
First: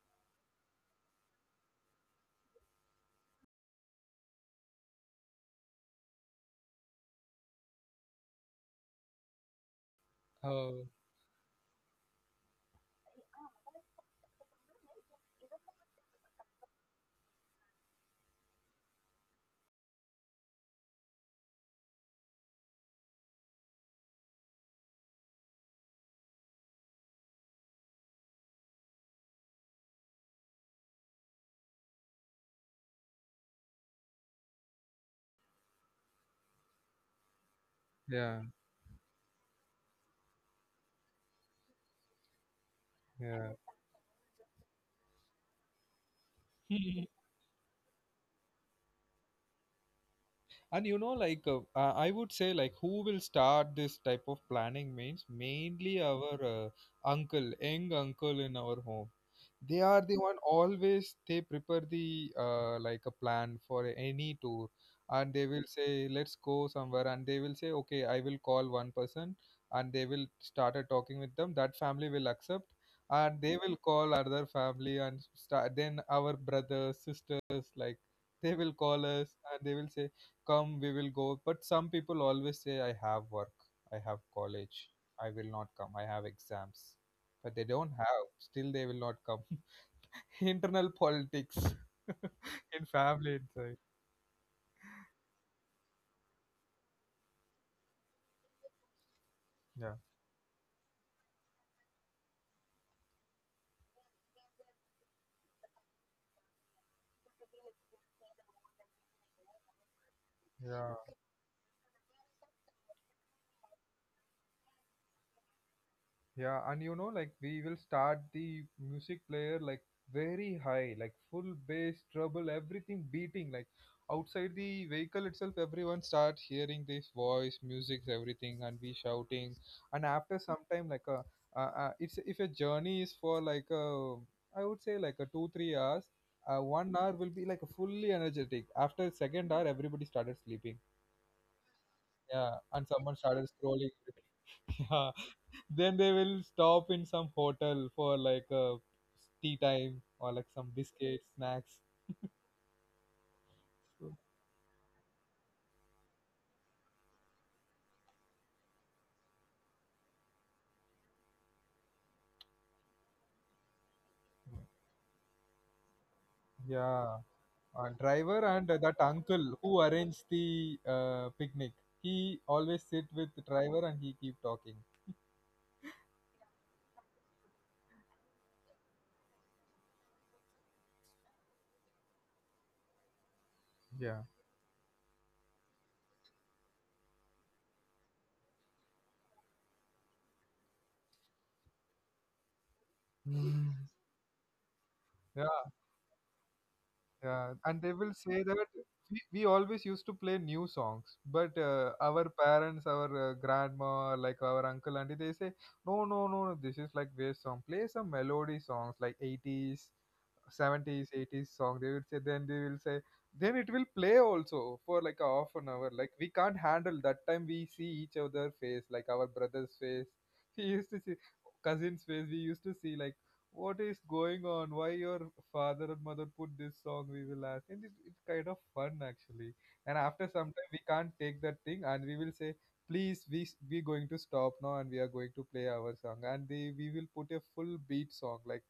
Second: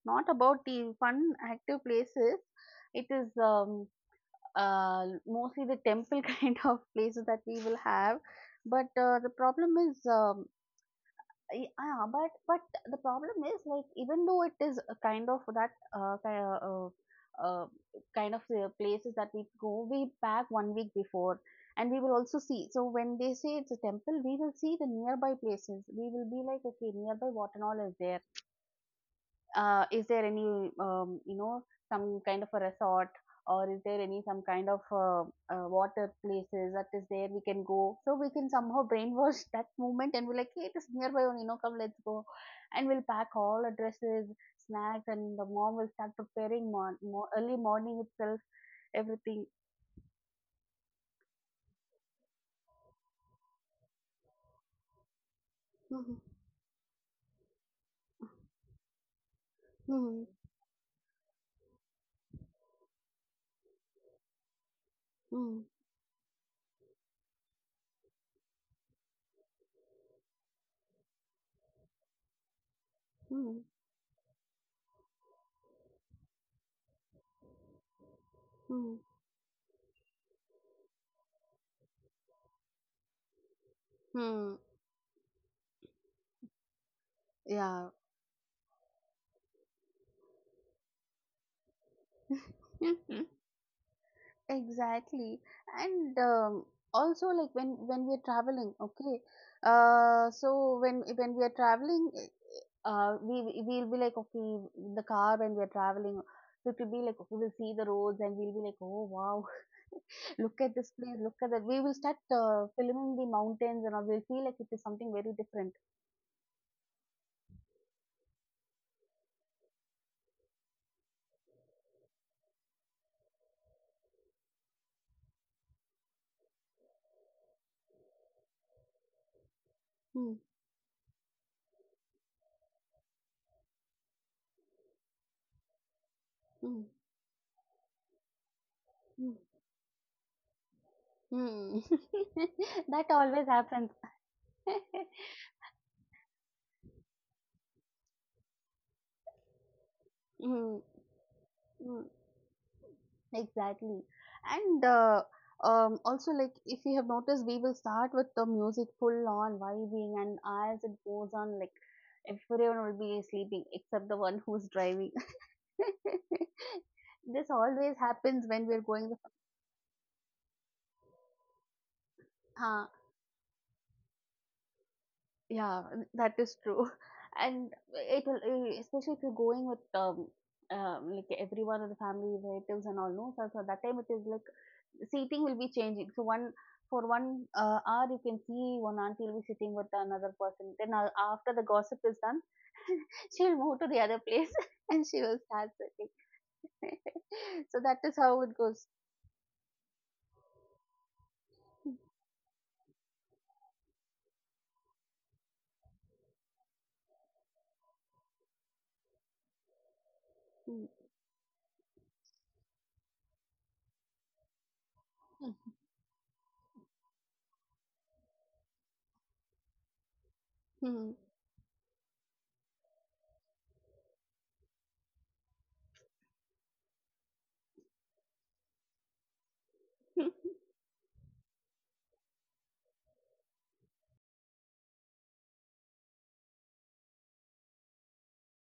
Speaker 2: not about the fun active places. It is mostly the temple kind of places that we will have, but the problem is um
Speaker 1: Oh,
Speaker 2: Y- Yeah, but but the problem is like even though it is a kind of that uh, kind of the places that we go, we pack 1 week before, and we will also see. So when they say it's a temple, we will see the nearby places. We will be like, okay, nearby Watanal is there, is there any some kind of a resort, or is there any some kind of water places that is there we can go, so we
Speaker 1: yeah,
Speaker 2: can somehow brainwash that moment and we like, hey, it is nearby only, come, let's go, and we'll pack
Speaker 1: yeah.
Speaker 2: all our dresses, snacks, and the mom will start preparing early morning itself, everything.
Speaker 1: And like I would say, like who will start this type of planning means, mainly
Speaker 2: Hmm.
Speaker 1: our uncle, young uncle in our home. They are the
Speaker 2: Hmm.
Speaker 1: one, always they prepare the like a plan for any tour, and they
Speaker 2: Hmm.
Speaker 1: will say let's go somewhere, and they will say okay I will call one person, and they will started talking with them, that family will accept, and they
Speaker 2: Hmm.
Speaker 1: will call other family, and start. Then our brothers sisters, like they will
Speaker 2: Hmm.
Speaker 1: call us and they will say come, we will go, but some people always say I have work, I have
Speaker 2: Hmm.
Speaker 1: college, I will not come, I have exams, but they
Speaker 2: Yeah.
Speaker 1: don't have, still they will not come. Internal politics in family inside.
Speaker 2: Exactly. And also like when we are traveling, okay.
Speaker 1: Yeah.
Speaker 2: So when we are traveling, we'll be like, okay, the car, when we are traveling, we could be like, okay, we'll see the roads and we'll be like, oh wow, look at this
Speaker 1: Yeah.
Speaker 2: place, look at that. We will start filming the mountains and all. We'll feel like it is something very different.
Speaker 1: Yeah, and like we will start the music player like very high, like full bass, treble, everything beating. Like outside the vehicle itself, everyone starts hearing this voice, music, everything, and we shouting. And
Speaker 2: Hmm.
Speaker 1: after some time, like a, it's if a journey is for like a, I would say, like a 2 3 hours.
Speaker 2: Hmm.
Speaker 1: 1 hour will be like fully energetic. After
Speaker 2: Hmm.
Speaker 1: second hour, everybody started sleeping.
Speaker 2: Hmm.
Speaker 1: Yeah, and
Speaker 2: That
Speaker 1: someone started
Speaker 2: always
Speaker 1: scrolling.
Speaker 2: happens.
Speaker 1: Yeah, then they will stop in some hotel for like a tea time, or like some
Speaker 2: Hmm.
Speaker 1: biscuits, snacks.
Speaker 2: Hmm. Exactly.
Speaker 1: So,
Speaker 2: And Also, like, if you have noticed, we will start with the music full on vibing, and as it goes on, like, everyone will be sleeping except the one who's driving.
Speaker 1: yeah,
Speaker 2: This always
Speaker 1: driver and
Speaker 2: happens when
Speaker 1: that
Speaker 2: we're
Speaker 1: uncle
Speaker 2: going.
Speaker 1: who arranged the picnic, he always sit
Speaker 2: Huh,
Speaker 1: with the driver and he keep talking.
Speaker 2: yeah, that is true. And it will, especially if you're going with like everyone in the family, relatives, and all, no, so that
Speaker 1: Yeah.
Speaker 2: time it is like seating will be changing. So one for one hour, you can see one auntie will be sitting with another person. Then after the gossip is done, she'll
Speaker 1: Mm.
Speaker 2: move to the other place and she will
Speaker 1: Yeah,
Speaker 2: start sitting.
Speaker 1: yeah. And they
Speaker 2: So that
Speaker 1: will
Speaker 2: is
Speaker 1: say
Speaker 2: how
Speaker 1: that
Speaker 2: it goes.
Speaker 1: we always used to play new songs, but our parents, our grandma, like our uncle, auntie, they say, no, no, no, no, this is like waste song. Play some melody songs like 80s, 70s 80s song they will say, then they will say then it will play also for like a half an hour. Like we can't handle that time, we see each other face like our brother's face, we used
Speaker 2: Mm,
Speaker 1: to see
Speaker 2: mm,
Speaker 1: cousin's face, we used to see like what is going on, why your father and mother put this song, we will ask. And it's kind of fun actually. And after
Speaker 2: mm.
Speaker 1: some time we can't take that thing and we will say, please, we going to stop now and we are going to play our song. And they, we will put a full beat song, like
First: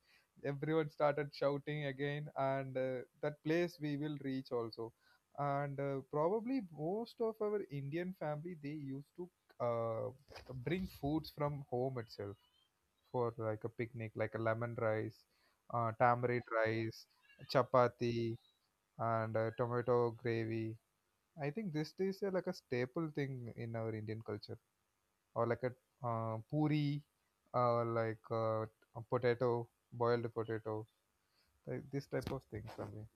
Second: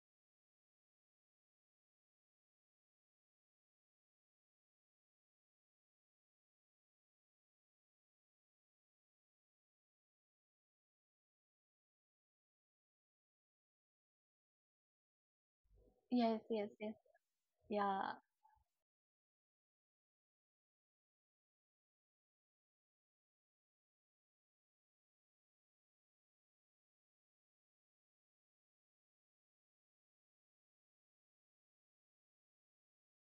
Speaker 1: everyone started shouting again. And that place we will reach also. And probably most of our Indian family they used to uh, bring foods from home itself, for like a picnic, like a lemon rice,
Speaker 2: Yes,
Speaker 1: tamarind
Speaker 2: yes, yes.
Speaker 1: rice,
Speaker 2: Yeah,
Speaker 1: chapati, and tomato gravy. I think this is like a staple thing in our Indian culture. Or like a puri, uh, like uh, a potato, boiled potato, like this type of things, I mean.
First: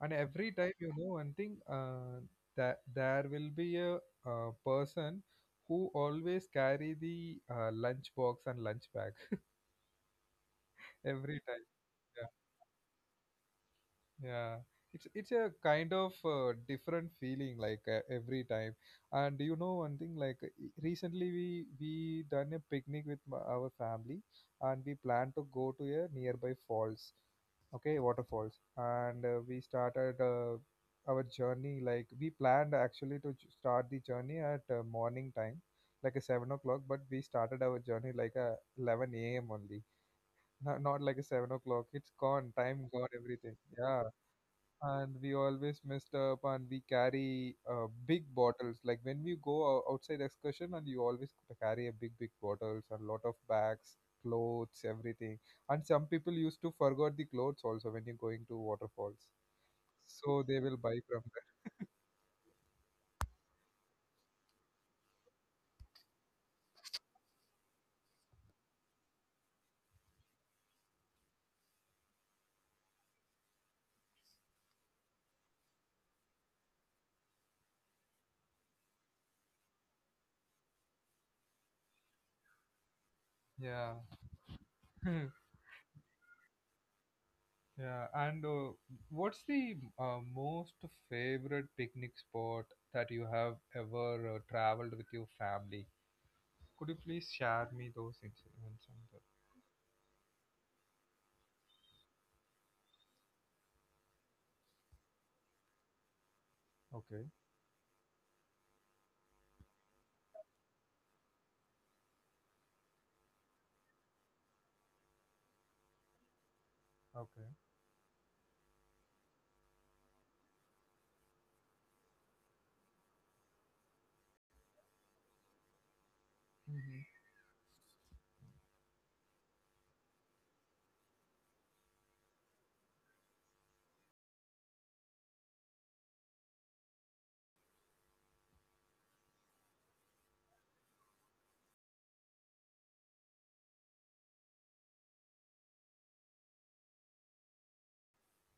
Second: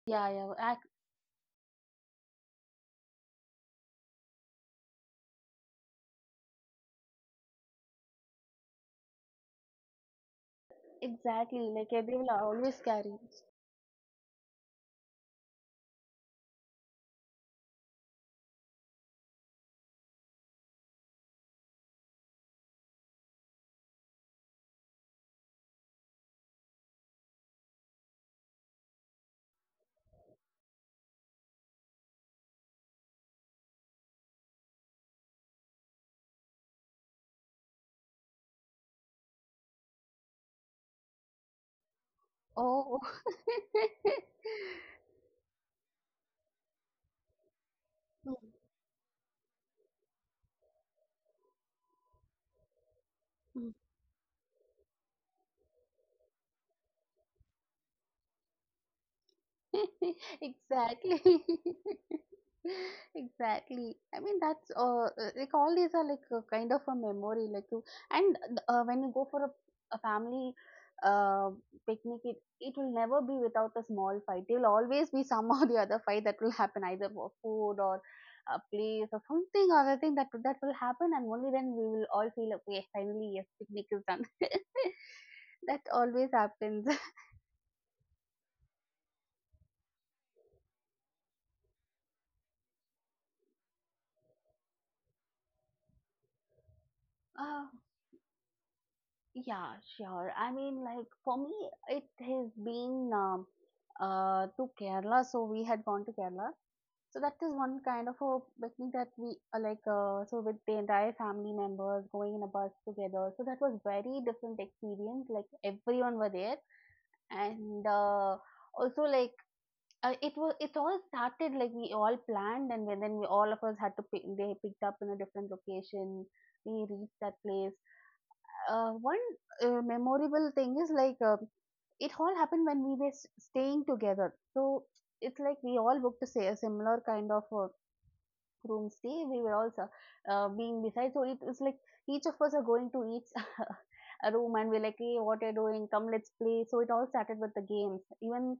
Speaker 1: And
Speaker 2: yeah,
Speaker 1: every
Speaker 2: yeah.
Speaker 1: time, you know one thing, that there will be a, person who always carry the lunch box and lunch bag, every time.
Speaker 2: Exactly. Like they will always carry.
Speaker 1: Yeah, it's a kind of different feeling, like every time. And you know one thing? Like recently we done a picnic with our family, and we plan to go to a nearby falls, okay, waterfalls. And we started our journey. Like we planned actually to start the journey at morning time, like a 7 o'clock. But we started our journey like a 11 a.m. only. Not like a 7 o'clock. It's gone. Time
Speaker 2: Oh.
Speaker 1: gone. Everything. Yeah. And we always messed up, and we carry big
Speaker 2: Mm,
Speaker 1: bottles like when we go outside excursion. And you always carry a big bottles and lot of
Speaker 2: mm.
Speaker 1: bags, clothes, everything. And some people used to forgot the clothes also when you're going to waterfalls, so they will buy
Speaker 2: Exactly.
Speaker 1: from
Speaker 2: Exactly, I mean that's like, all these are like a kind of a memory, like you. And when you go for a family uh picnic, it will never be without a small fight. There will always be some or the other fight that will happen, either for food or a place or something or other thing, that that will happen, and only then we will all feel, okay, finally, yes, picnic is
Speaker 1: there.
Speaker 2: done.
Speaker 1: Yeah.
Speaker 2: That always happens.
Speaker 1: Yeah, and what's the most favorite picnic spot that you have ever traveled with your family? Could you please
Speaker 2: Ah.
Speaker 1: share me those incidents on that?
Speaker 2: Yeah, sure. I mean, like for me, it has been to Kerala. So we had gone to Kerala. So that
Speaker 1: Okay.
Speaker 2: is one kind of a picnic that we like. So with the entire family members going in a bus together. So that was very different experience. Like everyone were there,
Speaker 1: Okay.
Speaker 2: and also like it was. It all started like we all planned, and then we all of us had to pick. They picked up in a different location, we
Speaker 1: Mhm.
Speaker 2: reached that place. One memorable thing is like, it all happened when we were staying together. So it's like we all booked a a similar kind of room stay, we were also being beside. So it was like each of us are going to each a room and we're like, hey, what are you doing? Come, let's play. So it all started with the games. Even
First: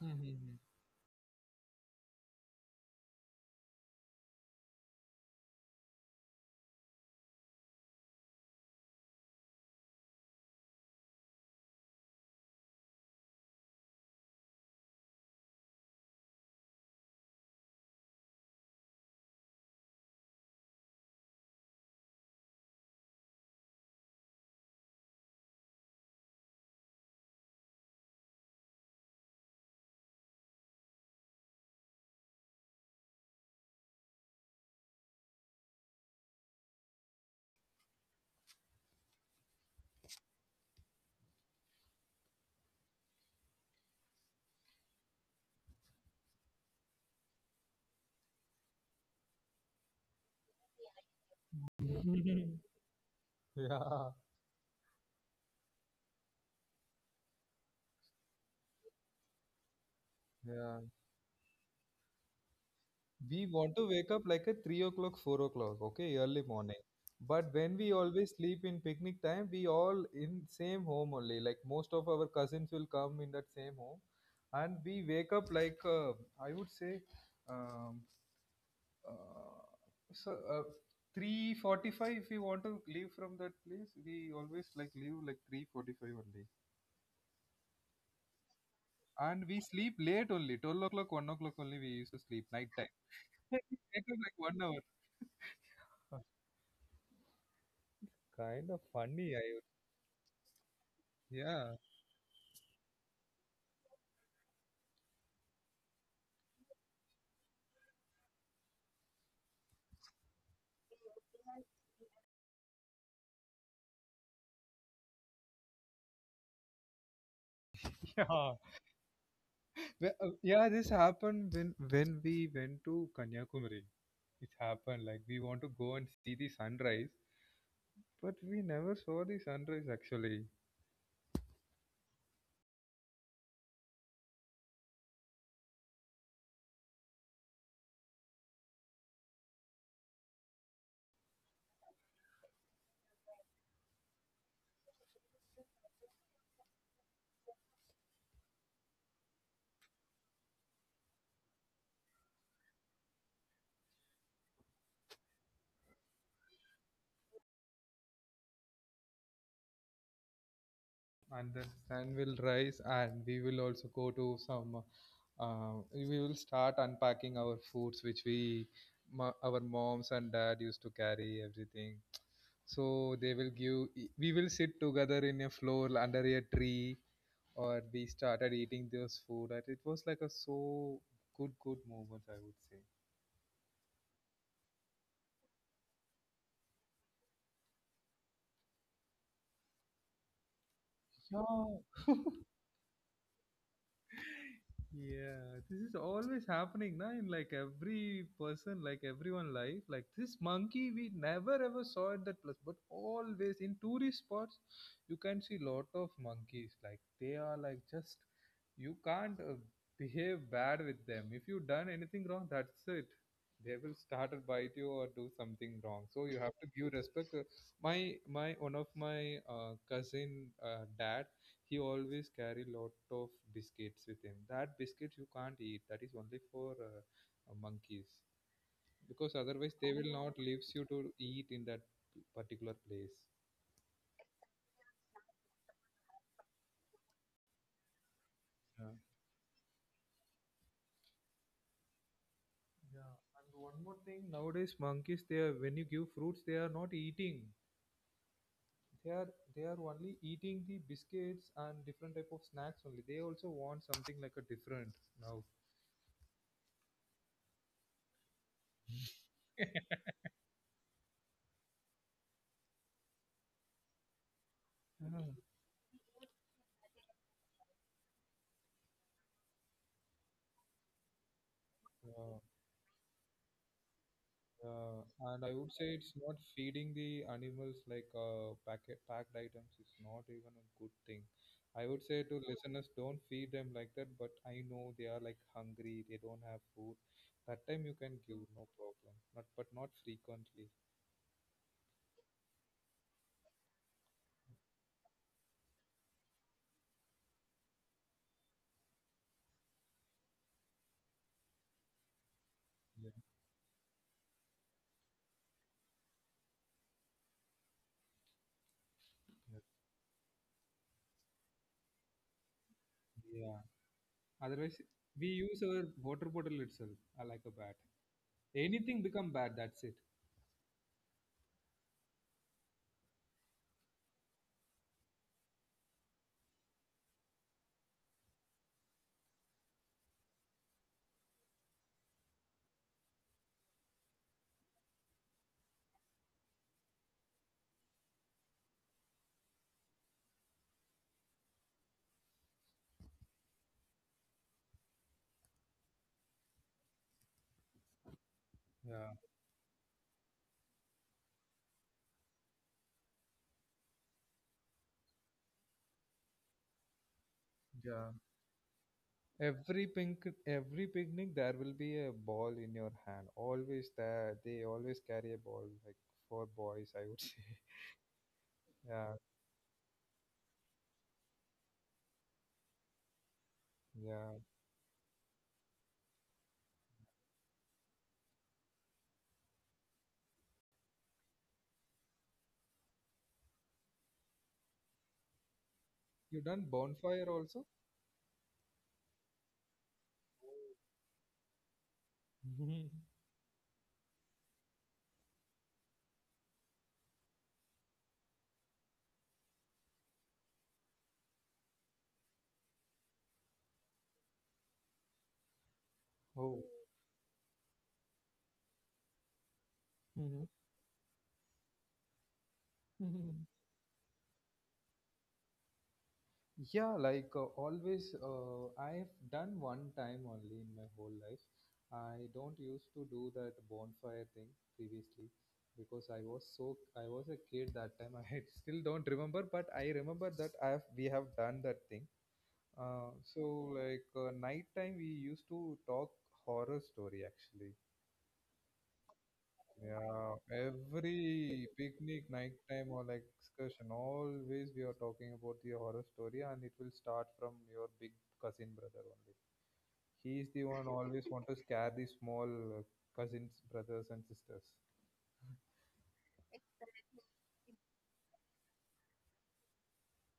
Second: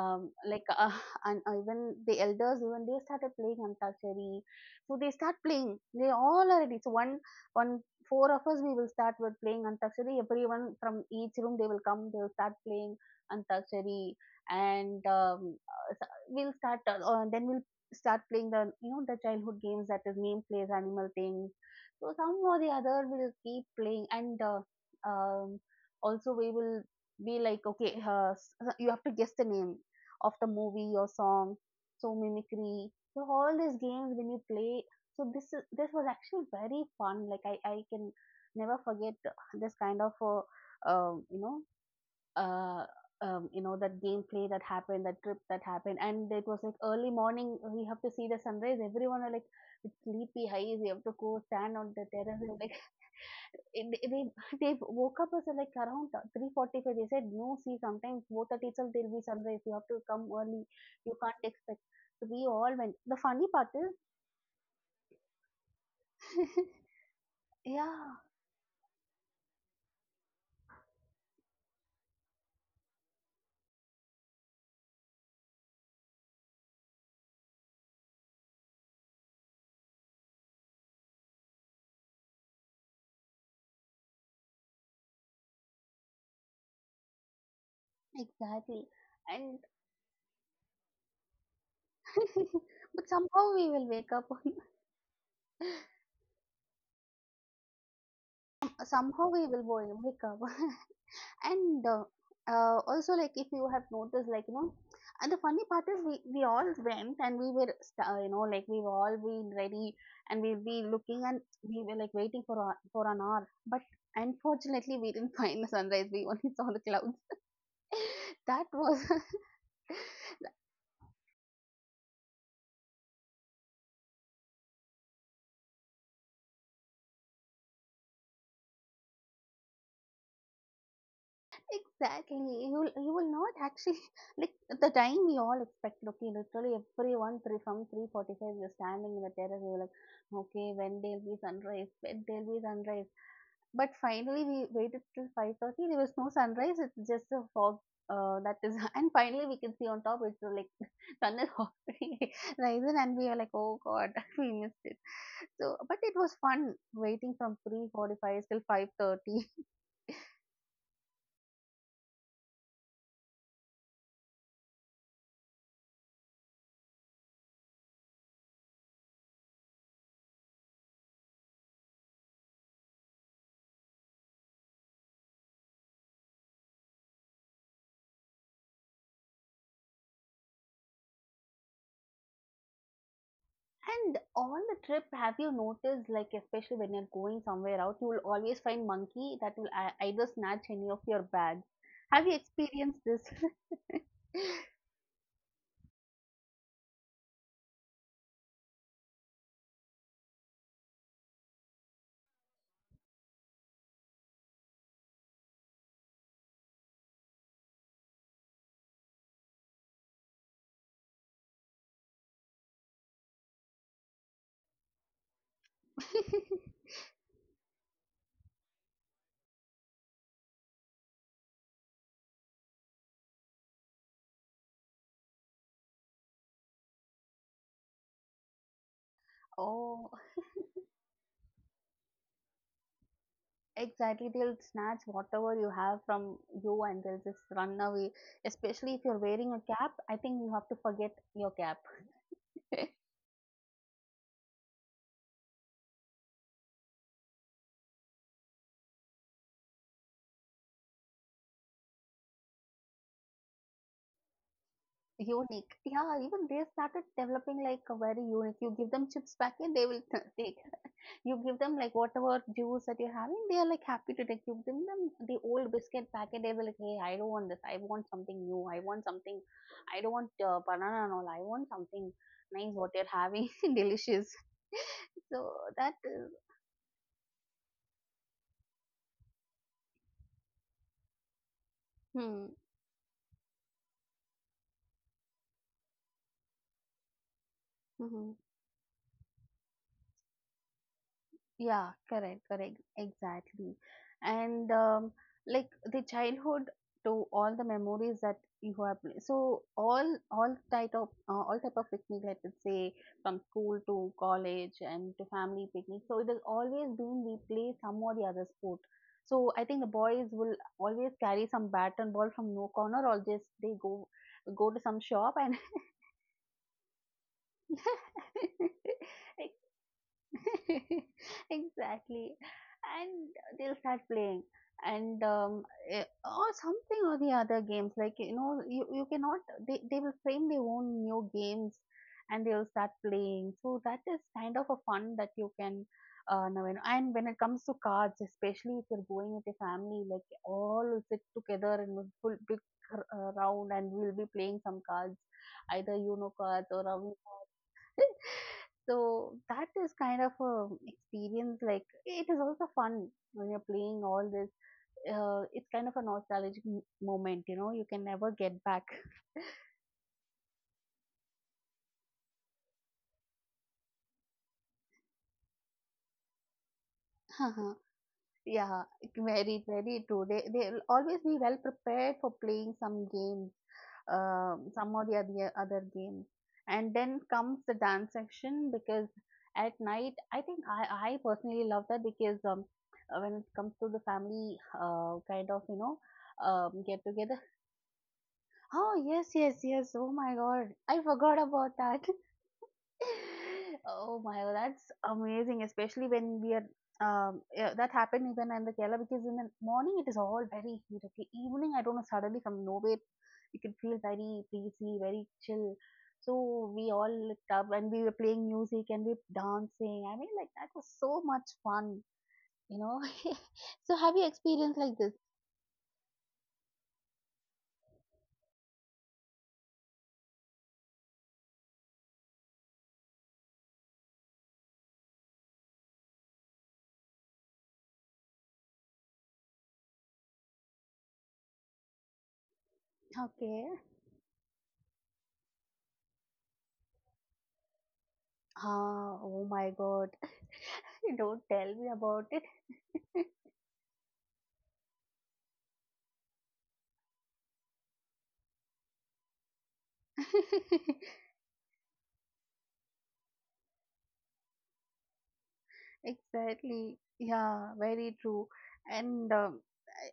Speaker 1: Mhm, mhm.
Speaker 2: like and even the elders, even they started playing Antakshari. So they start playing. They all are ready. So one one four of us we will start with playing Antakshari. Everyone from each room they will come. They will start playing Antakshari, and we'll start. Then we'll start playing the you know the childhood games, that is, name plays, animal things. So somehow the other will keep playing. And um, also we will be like, okay, you have to guess the name of the movie or song, so mimicry, so all these games when you play. So this is, this was actually very fun, like I can never forget this kind of um, you know uh, you know, that gameplay that happened, that trip that happened. And it was like early morning, we have to see the sunrise. Everyone are like, it's sleepy highs, we have to go stand on the terrace. And like it,
Speaker 1: Yeah,
Speaker 2: it- they they woke up us at like around 3:45. They said, no, see, sometimes 4:30 itself there'll be sunrise, you have to come early.
Speaker 1: yeah.
Speaker 2: You can't expect. So we all went. The
Speaker 1: We
Speaker 2: funny part
Speaker 1: want to
Speaker 2: is,
Speaker 1: wake up like at 3 o'clock, 4 o'clock, okay, early morning. But when we
Speaker 2: yeah,
Speaker 1: always sleep in picnic time, we all in same home only. Like most of our cousins will come in that same home. And we wake up like, I would say, um, uh, so, uh, 3:45. If we want to leave from that place, we always like leave like 3:45 only.
Speaker 2: exactly.
Speaker 1: And
Speaker 2: And
Speaker 1: we sleep late only, 12 o'clock, 1 o'clock only we used to sleep night time.
Speaker 2: but somehow
Speaker 1: It
Speaker 2: we will wake
Speaker 1: took
Speaker 2: up.
Speaker 1: like one hour. Uh, Kind of
Speaker 2: Somehow
Speaker 1: funny,
Speaker 2: we
Speaker 1: I
Speaker 2: will
Speaker 1: would.
Speaker 2: wake up.
Speaker 1: Yeah.
Speaker 2: And also like, if you have noticed, like, you know, and the funny part is, we all went, and we were you know, like we were all been ready and we'll be looking, and we were like waiting for for an hour, but unfortunately we didn't find the sunrise, we only saw the clouds. That
Speaker 1: Yeah.
Speaker 2: was.
Speaker 1: Yeah, this happened when we went to Kanyakumari. It happened like we want to go and see the sunrise, but we never saw the sunrise actually.
Speaker 2: Exactly, you will, you will not actually like. The time we all expected, okay, literally everyone, three from 345 we were standing in the terrace, we were like, okay, when there'll be sunrise, when there'll be sunrise. But finally, we waited till 5:30. There was no sunrise. It's just a fog. That is, and finally we can see on top, it's like sun is already rising, and we are like, oh god, we missed it. So, but it was fun waiting from 3:45 till 5:30.
Speaker 1: And the sun will rise, and we will also go to some we will start unpacking our foods, which our moms and dad used to carry everything. So they will give, we will sit together in a floor under a tree, or we started eating those food. And it was like a so good good moment, I would say.
Speaker 2: And on the trip, have you noticed, like especially when you're going somewhere out, you will always find monkey that will either snatch any of your bags.
Speaker 1: Yeah.
Speaker 2: Have you experienced this?
Speaker 1: Yeah, this is always happening now in like every person, like everyone life. Like this monkey, we never ever saw at that place, but always in tourist spots, you can see lot of monkeys. Like they are like just you can't behave bad with them. If you done anything wrong, that's it. They will start to bite you or do something wrong. So you have to give respect. My my one of my cousin dad, he always carry lot of biscuits with him. That biscuits you can't eat. That is only for monkeys, because otherwise they will
Speaker 2: Oh.
Speaker 1: not leaves you to eat in that particular place.
Speaker 2: Exactly, they'll snatch whatever you have from you, and they'll just run away.
Speaker 1: Yeah.
Speaker 2: Especially if you're wearing a cap, I think you have to forget your cap.
Speaker 1: Yeah, and one more thing, nowadays monkeys they are when you give fruits they are not eating. They are they are only eating the biscuits and different type of snacks only. They also want something like a different now.
Speaker 2: Unique. Yeah, even they started developing like a very unique. You give them chips packet, they will take. You give them like whatever juice that you're having, they are like happy to take. You give them the old biscuit packet, they will like, hey, I don't want this, I want something new, I want something. I don't want banana and all, I want something
Speaker 1: Yeah.
Speaker 2: nice. What you're having, delicious.
Speaker 1: Yeah,
Speaker 2: So
Speaker 1: and I would
Speaker 2: that
Speaker 1: say it's
Speaker 2: is.
Speaker 1: not feeding the animals like packet packed items is not even a good thing. I would say to
Speaker 2: Hmm.
Speaker 1: listeners, don't feed them like that. But I know they are like hungry; they don't have food. That time you can
Speaker 2: Hmm.
Speaker 1: give, no problem, not but not frequently.
Speaker 2: Yeah, correct, correct, exactly. And like the childhood, to all the memories that you have. So all, all type of picnic, let us say,
Speaker 1: Yeah,
Speaker 2: from school to college and to family picnic. So it has always been, we play some or the other sport. So
Speaker 1: yeah.
Speaker 2: I think the boys will always carry some bat and ball from no corner, or just
Speaker 1: Yeah.
Speaker 2: they go,
Speaker 1: Otherwise,
Speaker 2: go to some
Speaker 1: we
Speaker 2: shop
Speaker 1: use
Speaker 2: and
Speaker 1: our water bottle itself like a bat. Anything become bad. That's it.
Speaker 2: exactly, and they'll start playing. And or something or the other games, like, you know, you cannot, they will frame their own new games and they'll start playing. So that is kind of a fun that you can, now. And when it comes to cards, especially if you're going with your family, like all will sit together in a full big round, and we'll be playing some cards, either, you know, cards or Uno.
Speaker 1: Yeah.
Speaker 2: So that is kind of a experience, like it is also fun when you're playing all this, it's kind of a nostalgic moment, you know, you can
Speaker 1: Yeah.
Speaker 2: never get back.
Speaker 1: Every pink, every picnic, there will be a ball in your hand. Always there, they always carry a ball, like for boys, I would say.
Speaker 2: Uh-huh. Yeah,
Speaker 1: Yeah,
Speaker 2: very, very true. They they'll always be well prepared for playing some games.
Speaker 1: yeah.
Speaker 2: Some or the other, other game. And then comes the dance section, because at night, I think I personally love that, because when it comes to the family kind of, you know,
Speaker 1: You done
Speaker 2: get
Speaker 1: bonfire
Speaker 2: together.
Speaker 1: also?
Speaker 2: Oh, yes, yes, yes. Oh my God, I forgot about that.
Speaker 1: Mhm.
Speaker 2: Oh my god, that's amazing, especially when we are yeah, that happened even in the Kerala, because in the morning it is all very heat. Okay, evening I don't know, suddenly from nowhere you can feel very breezy, very chill.
Speaker 1: Oh.
Speaker 2: So we all lit up, and we were playing music, and we were dancing. I mean,
Speaker 1: Hmm.
Speaker 2: like that was so much fun, you know. So have you experienced like this?
Speaker 1: Yeah, like always, I've done one time only in my whole life. I don't used to do that bonfire thing previously, because I was a kid that time. I still don't remember, but I remember that I have we have done that thing. So
Speaker 2: Okay.
Speaker 1: like nighttime we used to talk horror story actually.
Speaker 2: Ah, oh my
Speaker 1: Yeah,
Speaker 2: god,
Speaker 1: every
Speaker 2: don't tell me
Speaker 1: picnic
Speaker 2: about it.
Speaker 1: nighttime or like excursion, always we are talking about the horror story, and it will start from your big cousin brother only. He is the one always want to scare the small cousins, brothers and sisters.
Speaker 2: Exactly. Yeah, very true. And uh,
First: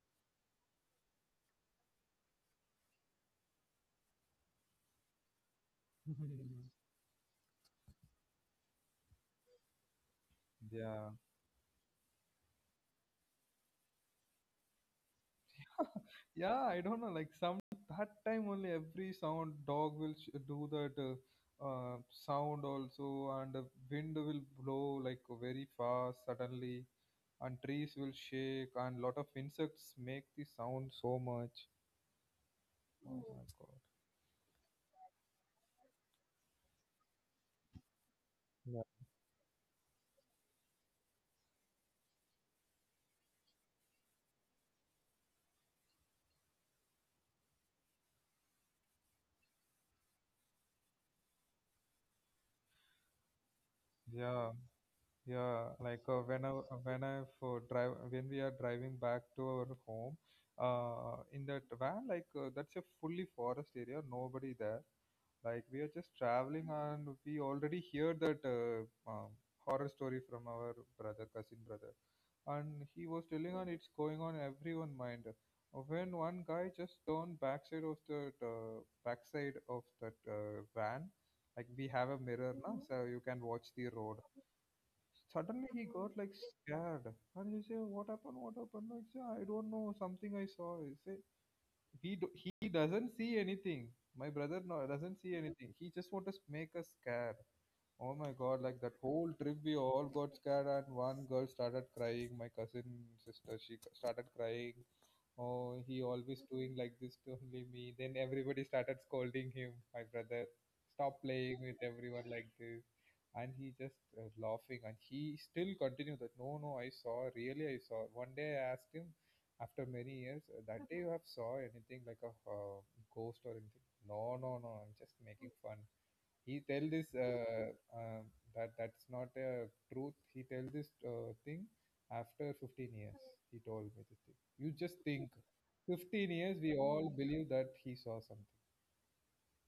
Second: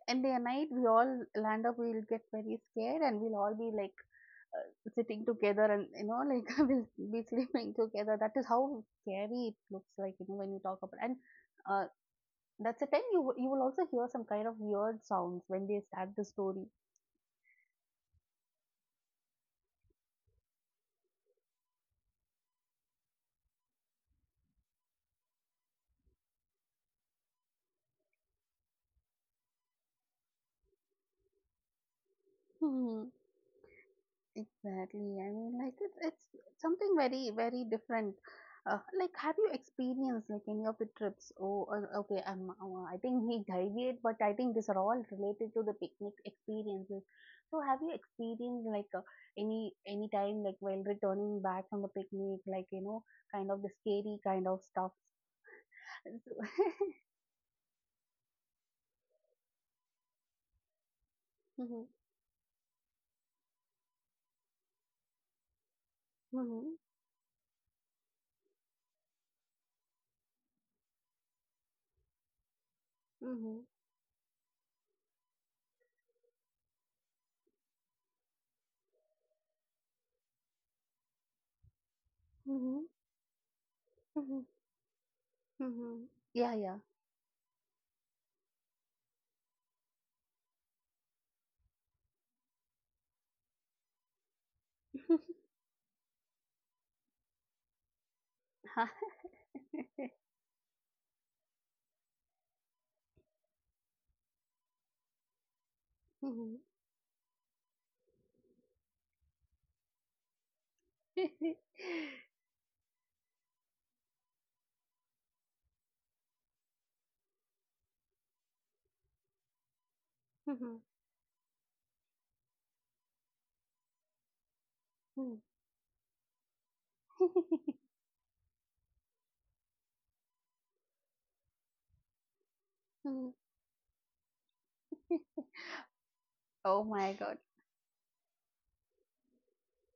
Speaker 2: and day and night we all land up. We'll get very scared, and we'll all be like sitting together, and like we'll be sleeping together. That is how scary it looks like. You know, when you talk about and.
Speaker 1: Yeah,
Speaker 2: Uh, that's the time you will also hear some kind of weird sounds when they start the story.
Speaker 1: yeah, I don't know, like some that time only every sound, dog will do that sound also. And the wind will blow like very fast suddenly, and trees will shake, and lot of insects make the sound so much. Oh my god.
Speaker 2: Exactly. I mean, like it's something very very different.
Speaker 1: Yeah.
Speaker 2: Like, have you experienced like any of the trips? Oh, okay. I think we deviate, but I think these are all related to the picnic experiences. So, have you experienced like any time like while returning back from the picnic, like you know, kind of the scary kind of
Speaker 1: Yeah.
Speaker 2: stuff?
Speaker 1: Yeah, like when I for drive when we are driving back to our home in
Speaker 2: Mm-hmm,
Speaker 1: that van, like that's a fully forest area, nobody there. Like we are just
Speaker 2: mm-hmm,
Speaker 1: traveling, and we already hear that um, horror story from our cousin brother, and he was
Speaker 2: mm-hmm,
Speaker 1: telling, on it's going on everyone mind. When one guy just turned backside of that van, like we have a mirror
Speaker 2: mm-hmm,
Speaker 1: now, so you can watch the
Speaker 2: mm-hmm,
Speaker 1: road. Suddenly
Speaker 2: mm-hmm.
Speaker 1: he got
Speaker 2: Yeah,
Speaker 1: like
Speaker 2: yeah.
Speaker 1: scared, and he say, "What happened? What happened?" Like say, "I don't know. Something I saw." He say he doesn't see anything, my brother no, doesn't see anything, he just want to make us scared. Oh my god, like that whole trip we all got scared, and one girl started crying, my cousin sister, she started crying. Oh, he
Speaker 2: Mhm.
Speaker 1: always doing like this to only me. Then everybody started scolding him, my brother, stop playing with everyone like this. And he just laughing, and he still continued that, no no I saw, really I saw. One day I asked him after many years,
Speaker 2: Mhm.
Speaker 1: That day you have saw anything like a ghost or anything?" No no no, I'm
Speaker 2: Mm.
Speaker 1: just making fun, he tell this uh, that that's not a truth. He tell this thing after 15
Speaker 2: Mm.
Speaker 1: years. He told me this thing. You just think, 15 years
Speaker 2: Oh
Speaker 1: we
Speaker 2: my God.
Speaker 1: all believe that he saw something.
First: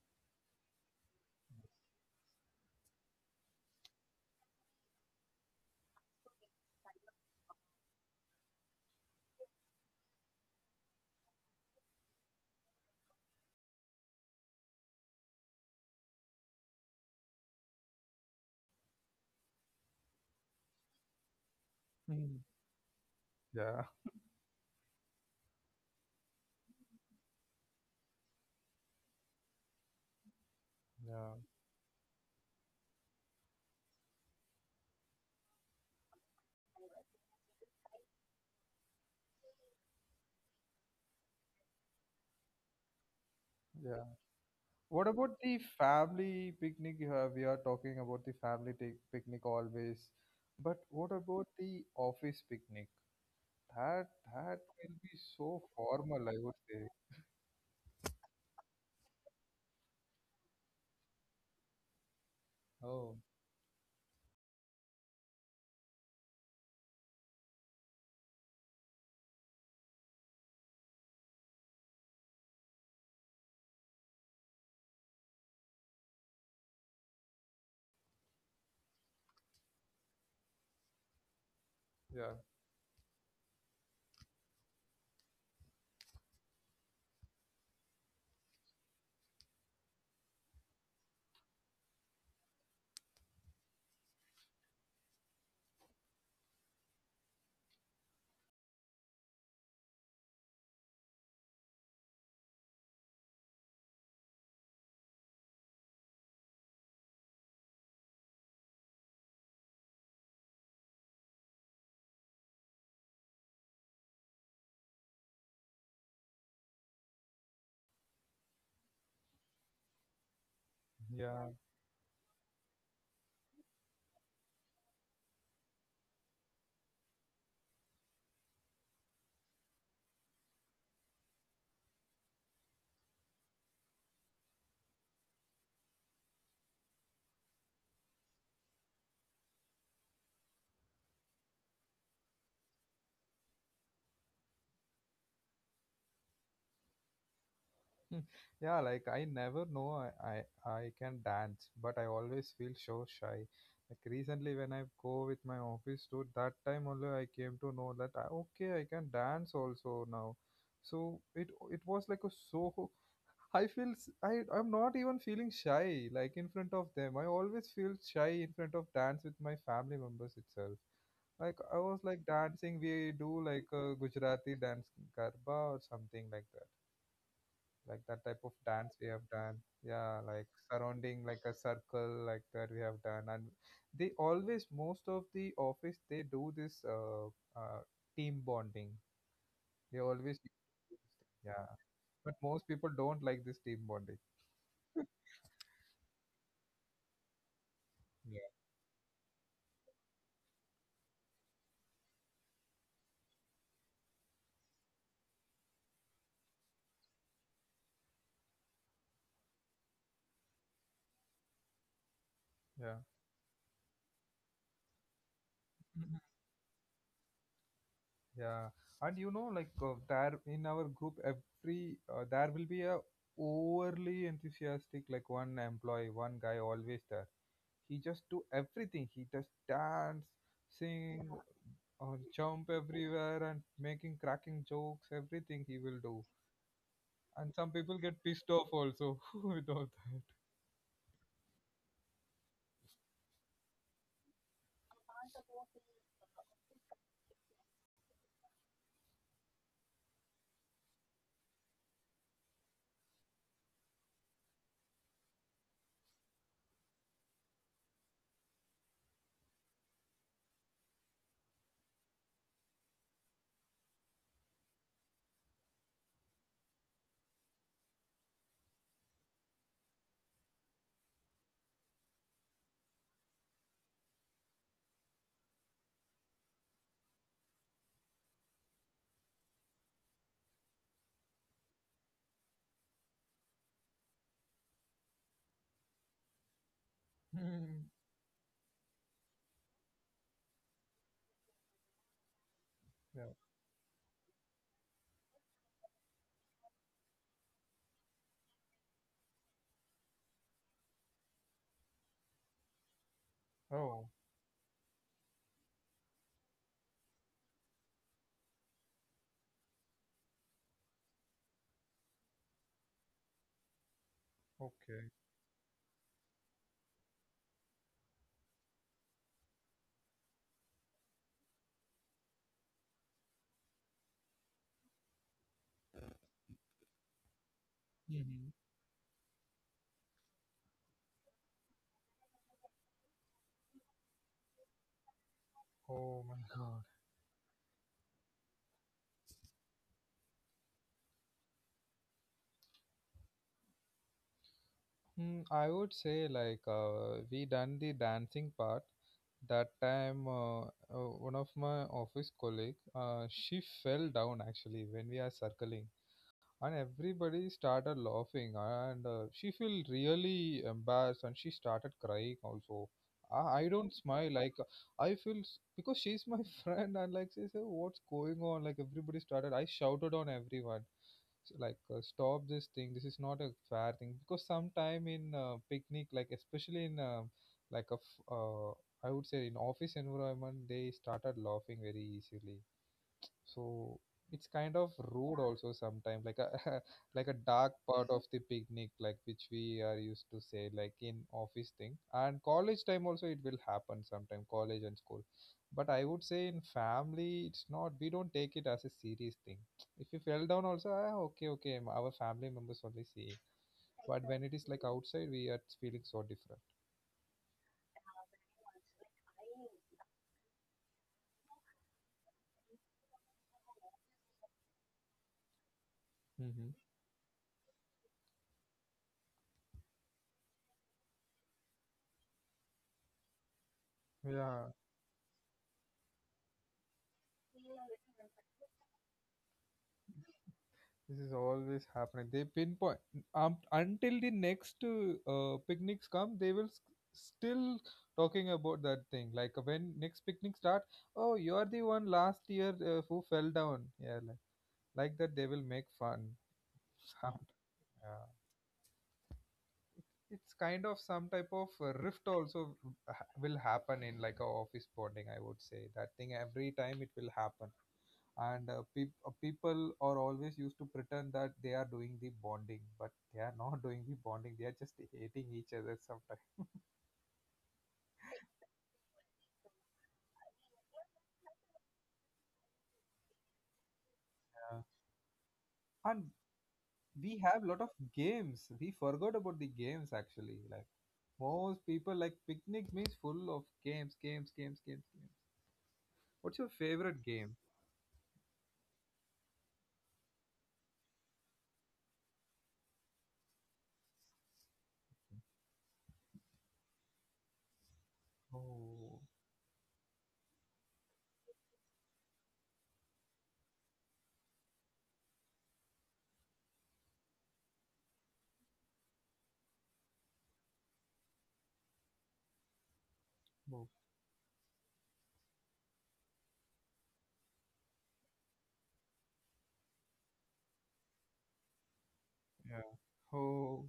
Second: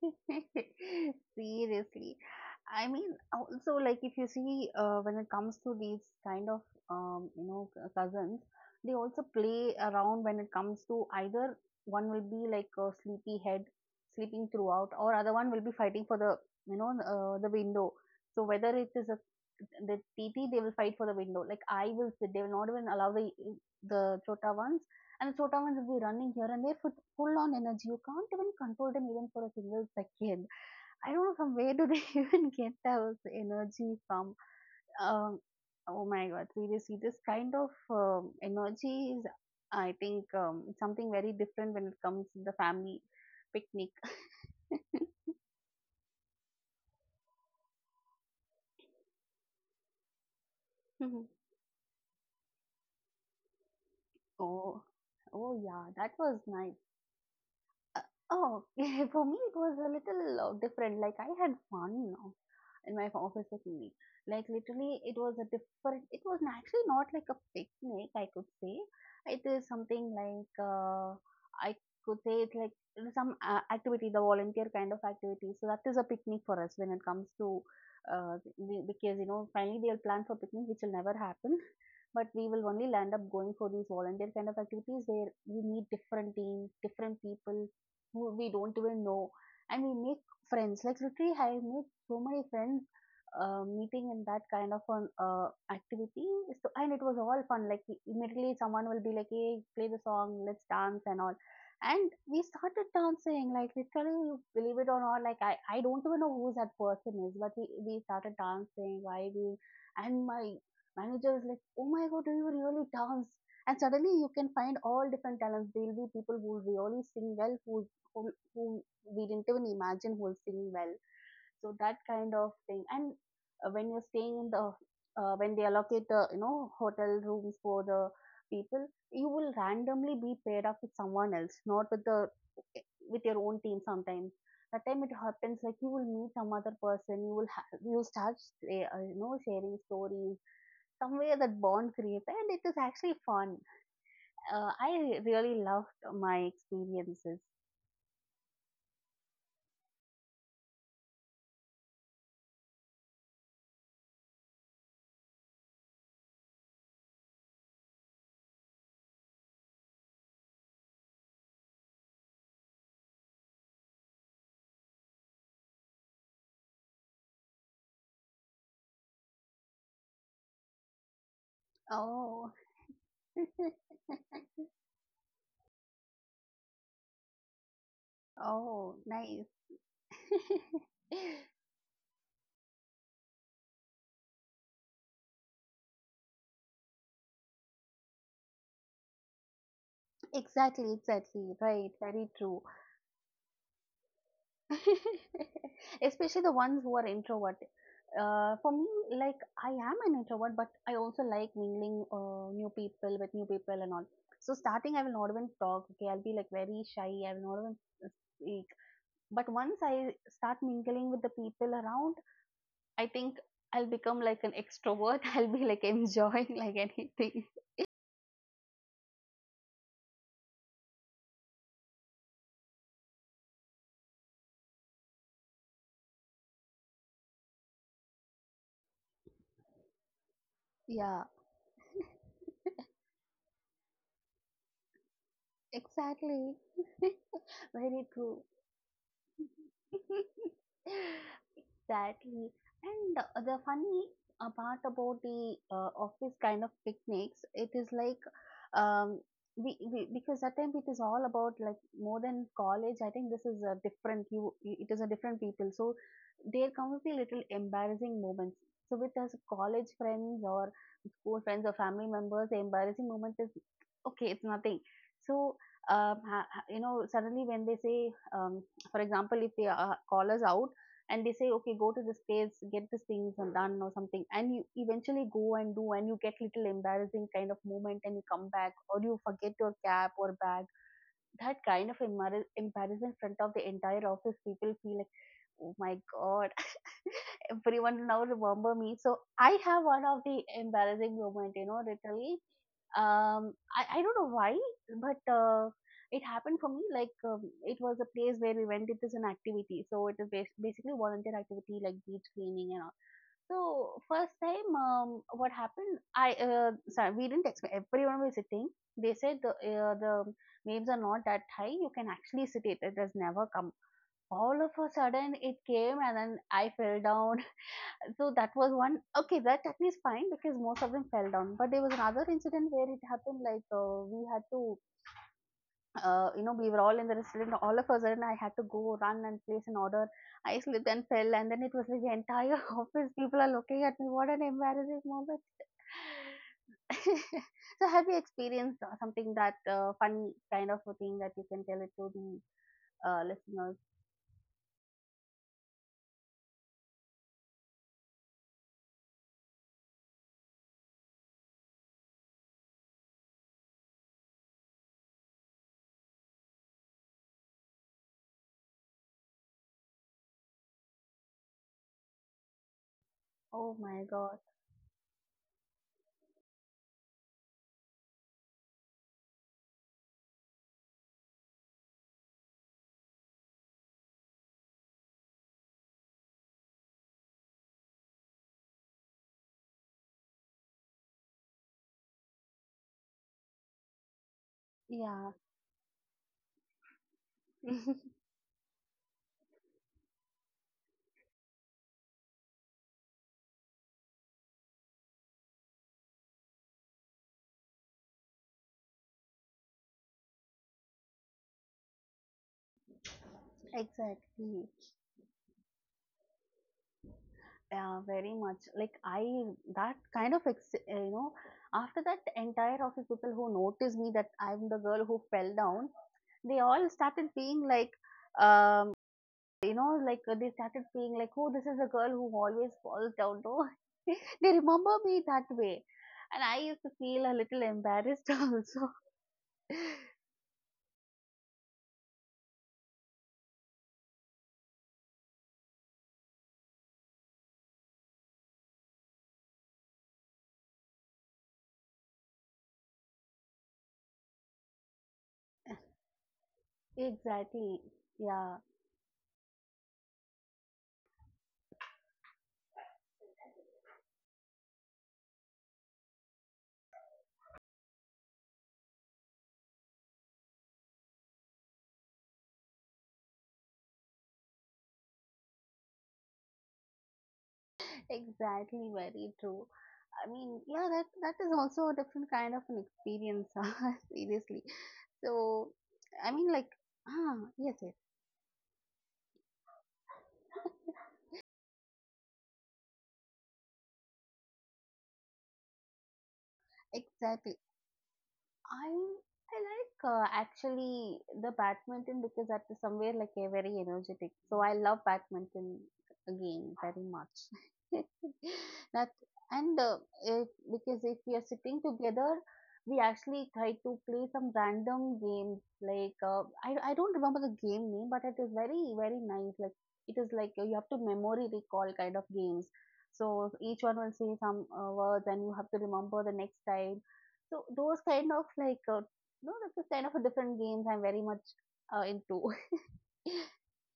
Speaker 2: Seriously. I mean, also, like, if you see, when it comes to these kind of, you know, cousins, they also play around when it comes to either one will be like a sleepy head, sleeping throughout, or other one will be fighting for the, you know, the window. So whether it is a the TT, they will fight for the window. Like I will sit, they
Speaker 1: Hmm.
Speaker 2: will not even allow
Speaker 1: Yeah,
Speaker 2: the chota ones. And so Sotawan will be running here and there with full on energy. You can't even control them even for a single second. I don't
Speaker 1: yeah,
Speaker 2: know from where do they even get that energy from. Um, oh my god, seriously, this kind of energy is, I think, something very different when it comes to the family picnic.
Speaker 1: yeah. What about the family picnic you have? We are talking about the family take picnic always, but what about the office picnic? That, that
Speaker 2: oh,
Speaker 1: will be so
Speaker 2: oh yeah, that
Speaker 1: formal, I
Speaker 2: was
Speaker 1: would
Speaker 2: nice.
Speaker 1: say.
Speaker 2: Uh, Oh, for me it was a little different. Like I had fun now in my
Speaker 1: Oh,
Speaker 2: office with me. Like literally, it was a different. It was actually not like a picnic, I could say. It is something like I could say it's like it is some activity, the volunteer kind of activity. So that is a picnic for us when it comes to because you know finally they'll plan for picnic, which will never happen. But
Speaker 1: yeah,
Speaker 2: we will only land up going for these volunteer kind of activities where we meet different teams, different people, who we don't even know, and we make friends. Like literally I made so many friends meeting in that kind of an activity. So and it was all fun. Like immediately someone will be like, hey, play the song, let's dance and all. And we started dancing. Like literally, you believe it or not, like I don't even know who that person is, but we started dancing, vibing. And my manager was like, oh my god, do you really dance? And suddenly you can find all different talents. There will be people who really sing well, who who we didn't even imagine who will sing well.
Speaker 1: yeah.
Speaker 2: So that kind of thing. And when you're staying in the, when they allocate the, you know, hotel rooms for the people, you will randomly be paired up with someone else, not with the, with your own team sometimes. That time it happens like you will meet some other person, you will you start you know, sharing stories, somewhere that bond creates, and it is actually fun. I really loved my experiences.
Speaker 1: Hmm. Yeah, like I never know I can dance, but I always feel so shy. Like recently when I go with my office tour, that time only I came to know that I, okay I can dance also now. So it was like a so, I feel I'm not even feeling shy like in front of them. I always feel shy in front of dance with my family members itself. Like I was like
Speaker 2: Oh,
Speaker 1: dancing. We do like a Gujarati dance, garba or something like that, like that type of
Speaker 2: Oh,
Speaker 1: dance we have
Speaker 2: nice.
Speaker 1: done. Yeah, like surrounding like a circle, like that we have done. And they always, most of the office they do this uh, team bonding, they always do this
Speaker 2: Exactly,
Speaker 1: thing,
Speaker 2: exactly.
Speaker 1: yeah.
Speaker 2: Right, very
Speaker 1: But
Speaker 2: true.
Speaker 1: most people don't like this team bonding.
Speaker 2: Especially the ones who are introvert.
Speaker 1: Yeah.
Speaker 2: For me, like I am an introvert, but I also like mingling new people with new people and all. So starting, I will not even talk. Okay, I'll be like very shy. I will not even speak. But once I start mingling with the people around,
Speaker 1: Yeah.
Speaker 2: I think I'll become like an extrovert. I'll be like
Speaker 1: Mhm.
Speaker 2: enjoying like anything.
Speaker 1: Yeah, and you know like there in our group, every there will be a overly enthusiastic like one employee, one guy always there. He just do everything. He just dance, sing,
Speaker 2: Yeah,
Speaker 1: or jump everywhere and making cracking jokes. Everything he will do.
Speaker 2: exactly.
Speaker 1: And some people
Speaker 2: Very
Speaker 1: get
Speaker 2: true.
Speaker 1: pissed off also without that.
Speaker 2: Exactly. And the funny part about the office kind of picnics, it is like um, we because at time it is all about like more than college. I think this is a different It is a different people. So there comes the little embarrassing moments. So with us college friends or school friends or family members, the embarrassing moment is okay. It's nothing. So. You know, suddenly when they say, um, for example, if they call us out, and they say, okay, go to this place, get these things done or something, and you eventually go and do, and you get little embarrassing kind of moment and you come back, or you forget your cap or bag. That kind of embarrassment in front of the entire office people feel like, oh my god,
Speaker 1: Hmm,
Speaker 2: everyone now remember me. So I have one of the embarrassing moment, you know, literally.
Speaker 1: yeah.
Speaker 2: um I don't know why, but it happened for me. Like it was a place where we went. It is an activity, so it is basically volunteer activity like beach cleaning and all. So
Speaker 1: Oh,
Speaker 2: first time, what happened? I sorry, we didn't expect. Everyone was sitting. They said the waves are not that high. You can actually sit it. It has never come. All of a
Speaker 1: okay.
Speaker 2: sudden, it came, and then I fell down. So that was one. Okay, that technique is fine because most of them fell down. But there was another incident where it happened. Like we had to you know, we were all in the restaurant. All of a sudden, I had
Speaker 1: Mhm.
Speaker 2: to go run and place an order. I slipped and fell, and then it was like the entire office. People are looking at me. What an embarrassing moment!
Speaker 1: Oh my God.
Speaker 2: So, have you experienced something that funny kind of a thing that you can tell it to the listeners?
Speaker 1: Mm, I would say like we done the dancing part. That time, one of my office colleague, she fell down actually when we are circling. And everybody started laughing and she felt really embarrassed and she started crying also. I
Speaker 2: Oh
Speaker 1: don't
Speaker 2: my
Speaker 1: smile,
Speaker 2: god!
Speaker 1: like I feel because she's my friend, and like she said what's going on, like everybody started. I shouted on everyone. Like, stop this thing, this is not a fair thing, because sometime in picnic, like especially in like a I would say in office environment, they started laughing very easily. So it's kind of
Speaker 2: Yeah,
Speaker 1: rude also sometimes, like a like a dark part of the picnic, like which we are used to say, like in office thing and college time also it will happen sometime, college and school. But I would say in family, it's not, we don't take it as a serious thing. If you fell down also, ah, okay okay, our family members only see it." But when it is
Speaker 2: exactly.
Speaker 1: like outside, we are feeling so different.
Speaker 2: Yeah, very much. That kind of, you know, after that entire office people who noticed me that I'm the girl who fell down, they
Speaker 1: Hmm.
Speaker 2: all started being like, um, you know, like they started being like, oh, this is the girl who always falls down. No, they
Speaker 1: Yeah.
Speaker 2: remember me that way, and I used to feel a little embarrassed also.
Speaker 1: This is always happening. They pinpoint, until the next picnics come. They will still talking about that thing. Like when next picnic start, oh, you are the one last year who fell down. Yeah, like that. They will make fun. Sound.
Speaker 2: Exactly.
Speaker 1: Yeah,
Speaker 2: Yeah.
Speaker 1: it's kind of some type of rift also will happen in like a office bonding, I would say. That thing every time it will happen. And people are always used to pretend that they are doing the bonding, but they are not doing the bonding, they are just hating each other sometimes.
Speaker 2: Exactly, very true. I mean, yeah, that that is also a different kind of an experience, ah, seriously.
Speaker 1: Yeah.
Speaker 2: So,
Speaker 1: And
Speaker 2: I mean, like, ah,
Speaker 1: we have
Speaker 2: yes,
Speaker 1: lot of
Speaker 2: yes,
Speaker 1: games, we forgot about the games actually, like most people like picnic means full of games, games, games, games, games. What's your favorite game?
Speaker 2: exactly. I I like actually the badminton because that is somewhere like a very energetic. So I love badminton again very much. That.
Speaker 1: Oh.
Speaker 2: And it, because if we are sitting together, we actually try to play some random games. Like I don't remember the game name, but it is very very nice. Like it is like you have to memory recall kind of games. So each
Speaker 1: Oh.
Speaker 2: one will say some words, and you have to remember the next time. So those kind of like no, that's a kind of a different games I'm very much into.
Speaker 1: Yeah. Oh,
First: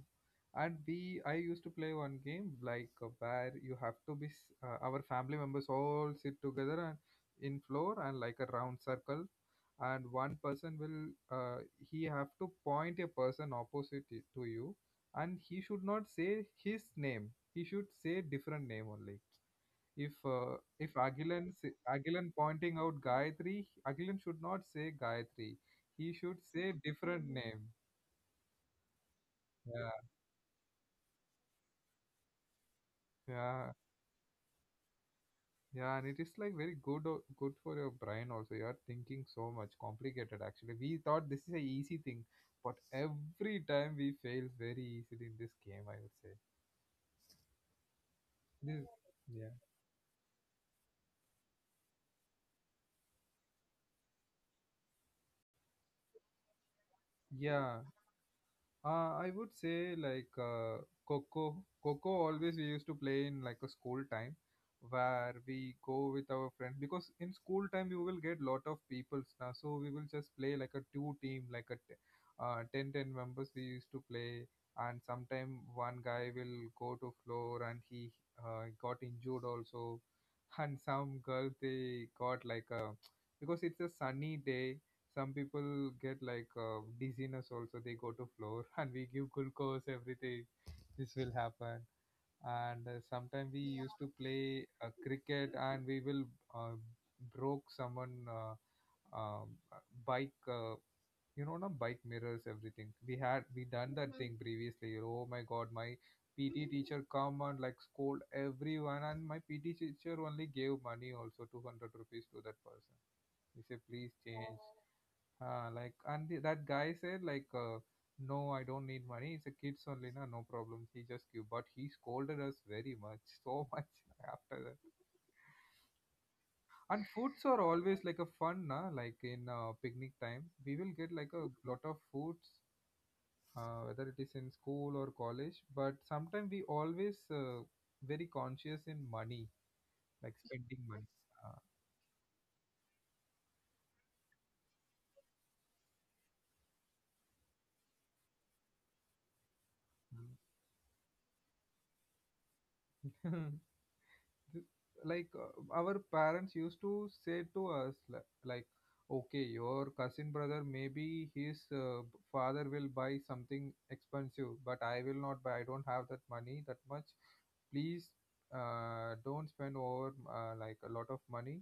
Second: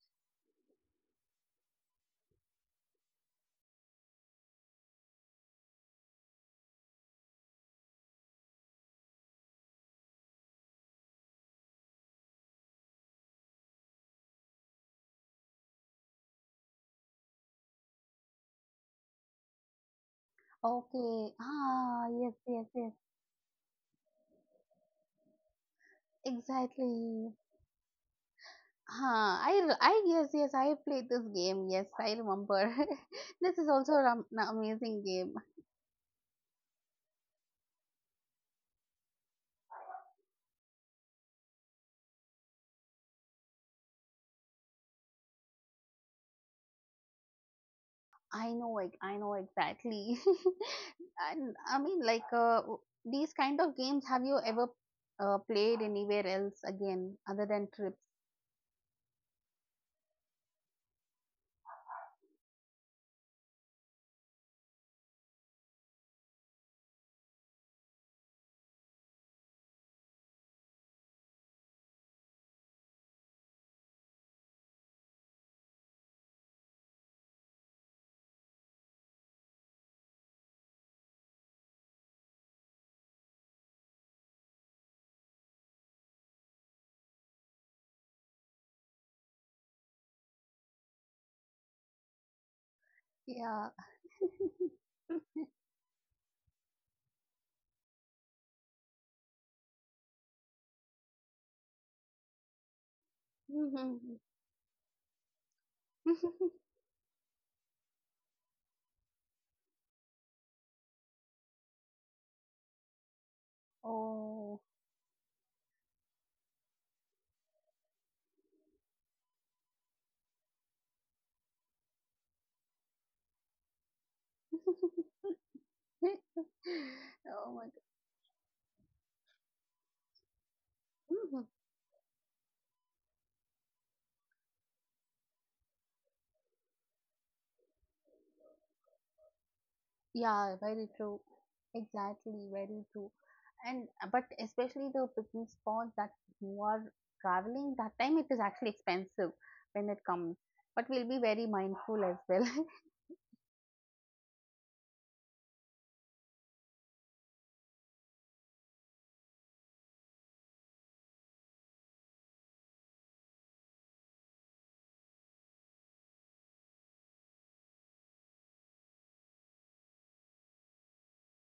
Speaker 1: and we I used to play one game like, where you have to be our family members all sit together, and in floor and like a round circle, and one person will, he have to point a person opposite to you, and he should not say his name. He should say different name only. If
Speaker 2: Okay.
Speaker 1: Agilan
Speaker 2: Ah,
Speaker 1: Agilan
Speaker 2: yes, yes,
Speaker 1: pointing
Speaker 2: yes.
Speaker 1: out Gayatri, Agilan should not say Gayatri. He should say different
Speaker 2: Exactly.
Speaker 1: name. Yeah.
Speaker 2: Yes, yes, I played this game. Yes, I remember. This is
Speaker 1: Yeah,
Speaker 2: also an amazing game.
Speaker 1: yeah, and it is like very good good for your brain also. You are thinking so much complicated actually. We thought this is a easy thing, but every time we fail very easily in this game, I would say.
Speaker 2: I know,
Speaker 1: This,
Speaker 2: like, I know
Speaker 1: yeah.
Speaker 2: exactly. And I mean, like, these kind of games, have you ever played anywhere else again other than
Speaker 1: Yeah.
Speaker 2: trips?
Speaker 1: I would say like, Coco. Coco always we used to play in like a school time, where we go with our friends, because in school time you will get lot of peoples now, so we will just play like a two team, like a 10 10 members we used to play. And sometime one guy will go to floor and he got injured also, and some girl they got like a, because it's a sunny day, some people get like dizziness also, they go to floor and we give glucose everything. This will happen. And sometime we
Speaker 2: Yeah.
Speaker 1: used to play cricket, and we will, uh, broke someone um, uh, bike, you know, no bike mirrors everything, we had we done that
Speaker 2: Mhm.
Speaker 1: thing previously. Oh my god. My PT teacher come and like scold everyone, and my PT teacher only gave money also 200 rupees to that person. He said please change.
Speaker 2: Oh.
Speaker 1: Uh, like and that guy said like, no I don't need money, it's a kids only na, no problem, he just give. But he scolded us very much. So much after that. And foods are
Speaker 2: Oh my God.
Speaker 1: always like a fun na, like in picnic time we will get like a
Speaker 2: Mhm.
Speaker 1: lot of foods, whether it is in school or college. But sometimes we always very conscious in money, like
Speaker 2: Yeah,
Speaker 1: spending
Speaker 2: very
Speaker 1: money.
Speaker 2: true.
Speaker 1: Uh,
Speaker 2: Exactly, very true. And but especially the picnic spots that you are traveling, that time it is actually expensive when it comes. But we'll be very mindful as well.
Speaker 1: mm. Like, our parents used to say to us like, okay your cousin brother maybe his father will buy something expensive, but I will not buy, I don't have that money that much. Please, don't spend over like a lot of money.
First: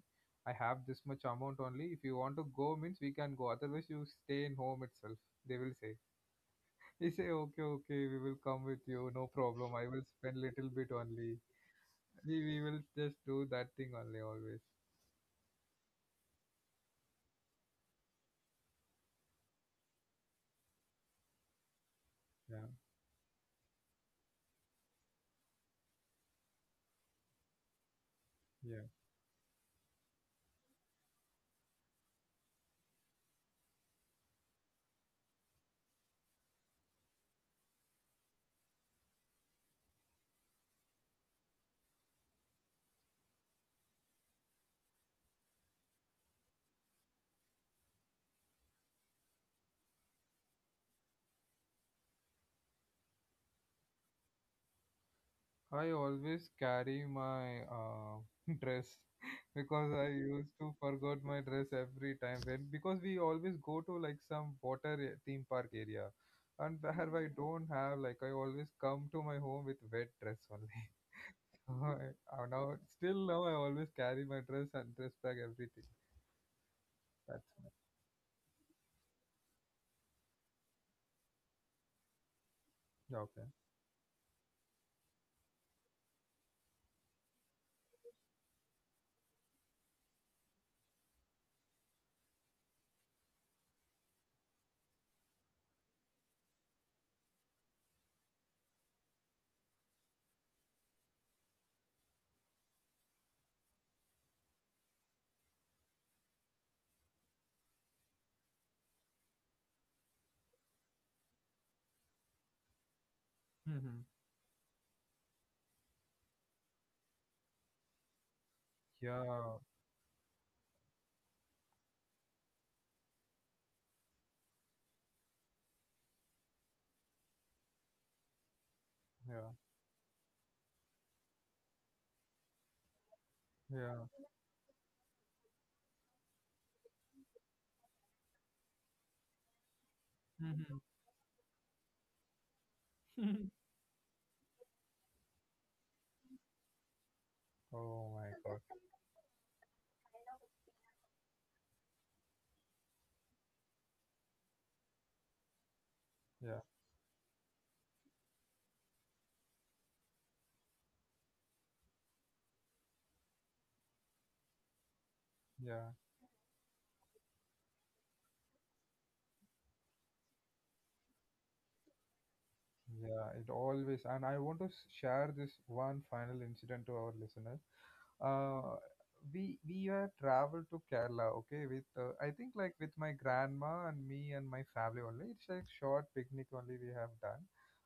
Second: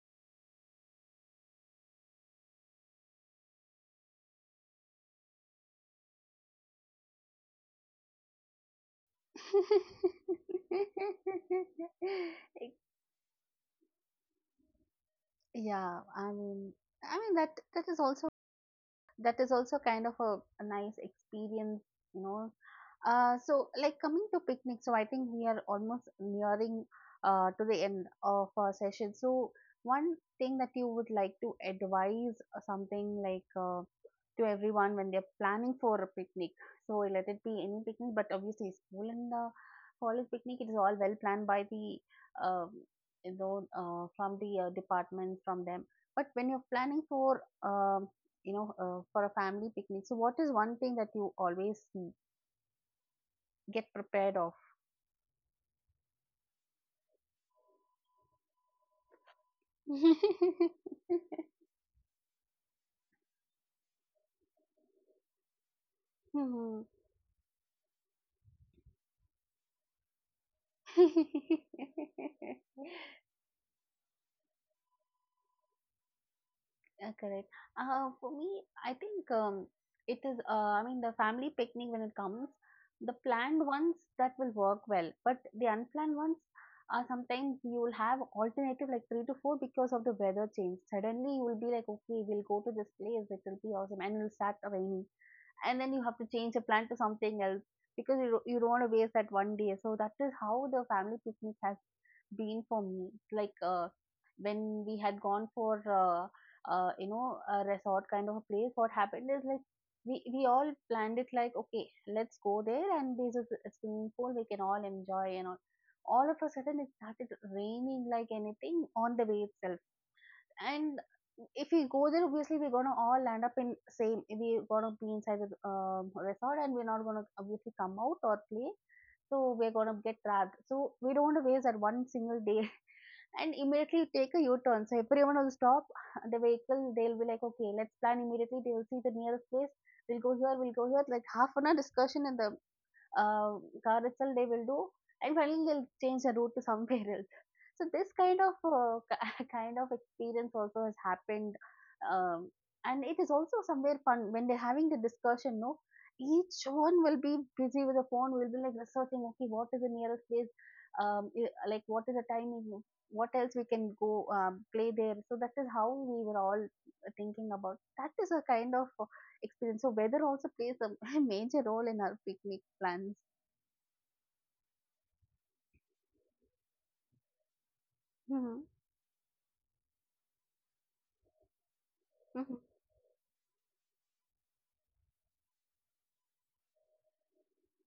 Speaker 1: I have this much amount only, if you want to go means we can go, otherwise you stay in home itself, they will say. He say okay okay, we will come with you, no problem, I will spend little bit only. See, we will just do that thing only always.
Speaker 2: Yeah, I mean that that is also kind of a nice experience, you know.
Speaker 1: Yeah.
Speaker 2: So like coming to picnic, so I think we are almost nearing to the end of our
Speaker 1: Yeah.
Speaker 2: session. So one thing that you would like to advise something like to everyone when they're planning for a picnic. So let it be any picnic, but obviously school and the college picnic it is all well planned by the um, you know from the department from them. But when you're planning for you know for a family picnic, so what is one thing that you always get prepared of?
Speaker 1: I always carry my dress, because I used to forget my dress every time, when because we always go to like some water theme park area, and
Speaker 2: Mhm.
Speaker 1: there I don't have, like I always come to my home with wet dress only. So I now, still now, I always carry my dress and dress bag everything.
Speaker 2: Yeah,
Speaker 1: That's
Speaker 2: correct.
Speaker 1: my job.
Speaker 2: For me, I think it is, I mean, the family picnic when it comes, the
Speaker 1: Yeah, okay.
Speaker 2: planned ones that will work well, but the unplanned ones are sometimes you will have alternative like three to four because of the weather change. Suddenly you will be like, okay, we'll go to this place, it will be awesome, and it will start raining. And then you have to change the plan to something else because you don't want to waste that one day. So that is how the family picnic has been for me. Like, when we had gone for uh, a resort kind of a place. What happened is like we all planned it like okay, let's go there and there's a
Speaker 1: Mm-hmm.
Speaker 2: swimming pool we can all enjoy and all. All of a sudden, it started raining like anything on the way
Speaker 1: Yeah,
Speaker 2: itself, and if we go there, obviously we're gonna all land up in same, we're gonna be inside the resort, and we're not gonna obviously come out or play,
Speaker 1: yeah.
Speaker 2: so we're gonna get trapped, so we don't want to waste that one single day and immediately
Speaker 1: Yeah.
Speaker 2: take a u-turn. So everyone will stop the vehicle, they'll be like okay, let's plan immediately. They will see the nearest place, we'll go here, we'll
Speaker 1: Mhm.
Speaker 2: go here, like half an hour discussion in the uh, car itself they will do, and finally they'll change the route to somewhere else. So this
Speaker 1: Oh my
Speaker 2: kind of
Speaker 1: god.
Speaker 2: kind of experience also has happened, um, and it is also somewhere fun when they're having the discussion. No,
Speaker 1: Yeah.
Speaker 2: each one will be busy with the phone. Will be like researching. Okay, what is the nearest place? Like what is the timing? What else we can go play there? So that is how
Speaker 1: Yeah.
Speaker 2: we were all thinking about. That is a kind of experience. So weather also plays a major role in our picnic plans.
Speaker 1: Yeah, it always. And I want to share this one final incident to our listeners.
Speaker 2: Mm-hmm.
Speaker 1: Uh, we traveled to Kerala, okay, with, I
Speaker 2: Mm-hmm.
Speaker 1: think like with my grandma and me and my family only. It's like short picnic only we have done,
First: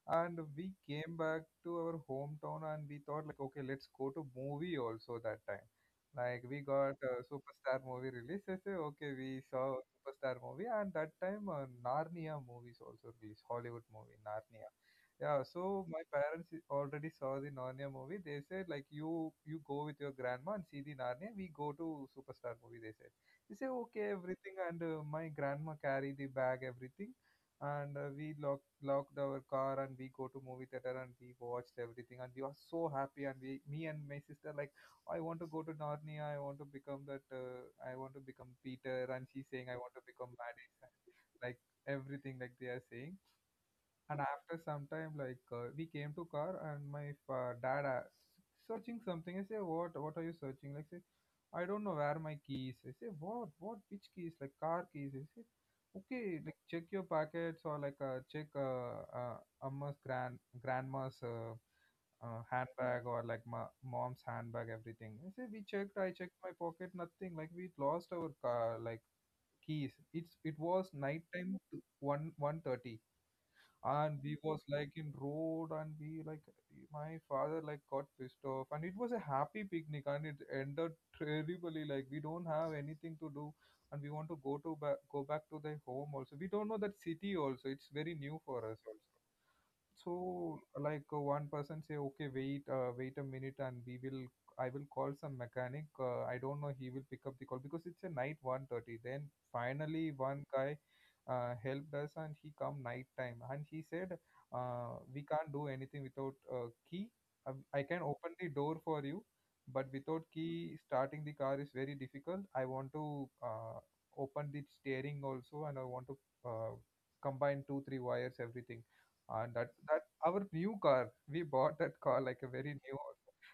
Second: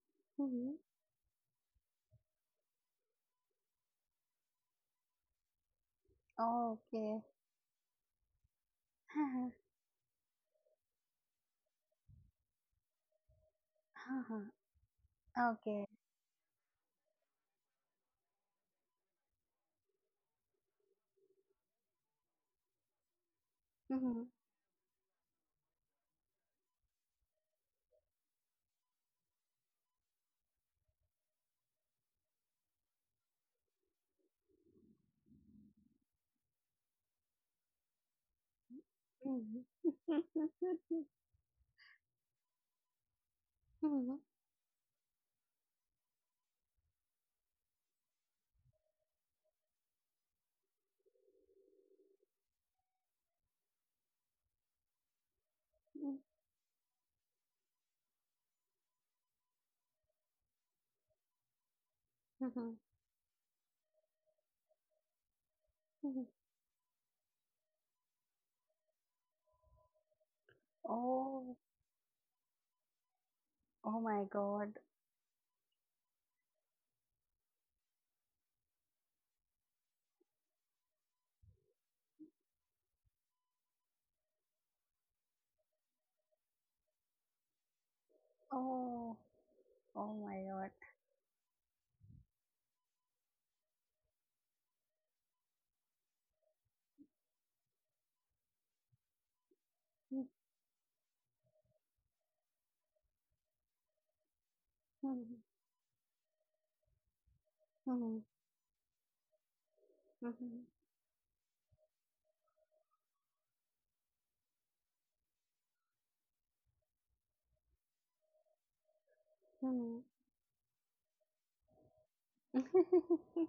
Speaker 1: and we
Speaker 2: Mm-hmm.
Speaker 1: came back to our hometown, and we thought like okay, let's go to movie also that time. Like we got
Speaker 2: Okay.
Speaker 1: superstar movie release. I say okay, we saw superstar movie, and that time Narnia movies also released, Hollywood movie Narnia. Yeah, so
Speaker 2: Okay.
Speaker 1: my parents already saw the Narnia movie. They said like you go with your grandma and see the Narnia. We go to Superstar movie, they said. They say okay
Speaker 2: Mm-hmm.
Speaker 1: everything, and my grandma carry the bag everything, and we lock locked our car, and we go to movie theater, and we watched everything, and we are so happy, and we, me and my sister like, I want to go to Narnia, I want to become that. I want to become Peter, and she's
Speaker 2: Mm-hmm.
Speaker 1: saying I want to become Maddie. Like everything like they are saying. And
Speaker 2: Mm-hmm.
Speaker 1: after some time, like we came to car, and my dad asked, searching something. I say what are you searching, like say. I don't know where my keys. I say what, which keys, like car keys. I say okay like check your pockets or like check amma's grandma's handbag or like my mom's handbag everything. I say we checked, I
Speaker 2: Mm-hmm.
Speaker 1: checked my pocket, nothing, like we lost our car like keys. It's, it was night time,
Speaker 2: Oh,
Speaker 1: 1 1:30,
Speaker 2: oh
Speaker 1: and
Speaker 2: my
Speaker 1: we was
Speaker 2: god.
Speaker 1: like in road, and we like, my father like got pissed off, and it was a happy picnic and it ended terribly, like we don't have anything to do, and we want to go to back, go back to the home also, we don't know that city also, it's very new for us also.
Speaker 2: Oh, oh my
Speaker 1: So
Speaker 2: god.
Speaker 1: like, one person say okay wait, wait a minute and we will, I will call some mechanic, I don't know he will pick up the call because it's a night 1:30. Then finally one guy helped us, and he come night time and he said, we
Speaker 2: Mm-hmm.
Speaker 1: can't do anything without key. I can
Speaker 2: Mm-hmm.
Speaker 1: open the door for you, but without key starting the car is very difficult. I want to, open the steering also, and I want to, uh, combine two three wires everything. And that
Speaker 2: Mm-hmm.
Speaker 1: our new car, we bought that car like a very new.
Speaker 2: Mm-hmm.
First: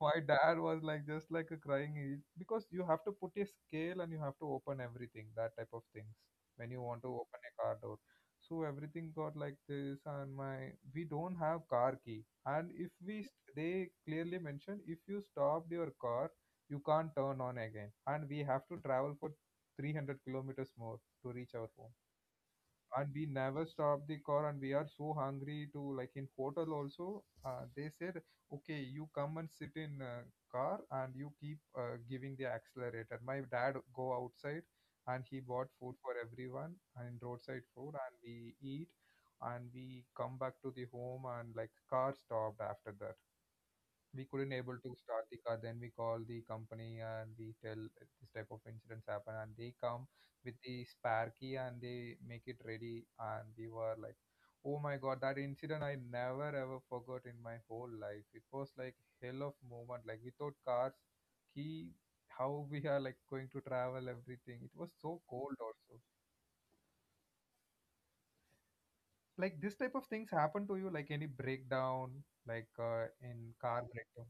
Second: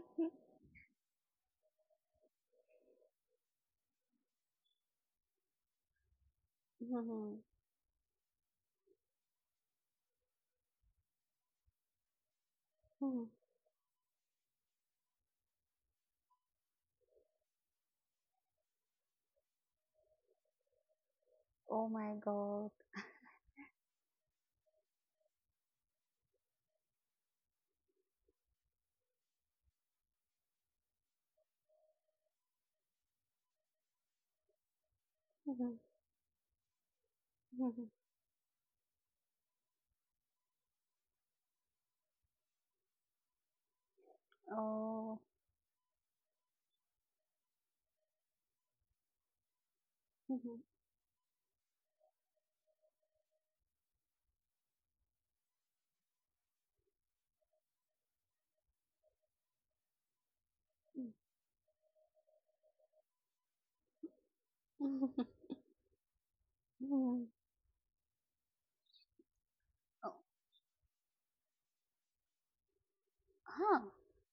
Speaker 1: My dad was like just like a crying, because you have to put a scale and you have to open everything, that type of things, when you want to
Speaker 2: Mhm,
Speaker 1: open a car door. So everything got like this, and my, we don't have car key. And if
Speaker 2: mhm.
Speaker 1: they clearly mentioned, if you stopped your car, you can't turn on again, and we have to travel for 300 kilometers more to reach our
Speaker 2: Oh
Speaker 1: home.
Speaker 2: my god.
Speaker 1: And we never stop the car, and we are so hungry, to, like, in hotel also, they said okay you come and sit in, car, and you keep giving the accelerator. My dad go outside and he bought
Speaker 2: Mhm,
Speaker 1: food for everyone and roadside
Speaker 2: mhm.
Speaker 1: food and we eat. And we come back to the home, and like car stopped after that. We couldn't able to
Speaker 2: Oh.
Speaker 1: start the car, then we call the company and we tell this type of incidents happen, and they come with
Speaker 2: Mhm,
Speaker 1: the spare key, and they make it ready. And we were like, oh my god, that incident I never ever forgot in my whole life. It was like hell of moment, like without cars key, how we are like going to travel everything, it was so
Speaker 2: mhm.
Speaker 1: cold also.
Speaker 2: Hmm.
Speaker 1: Like this type of
Speaker 2: Oh,
Speaker 1: things happen to you, like any breakdown, like in
Speaker 2: huh.
Speaker 1: car breakdown,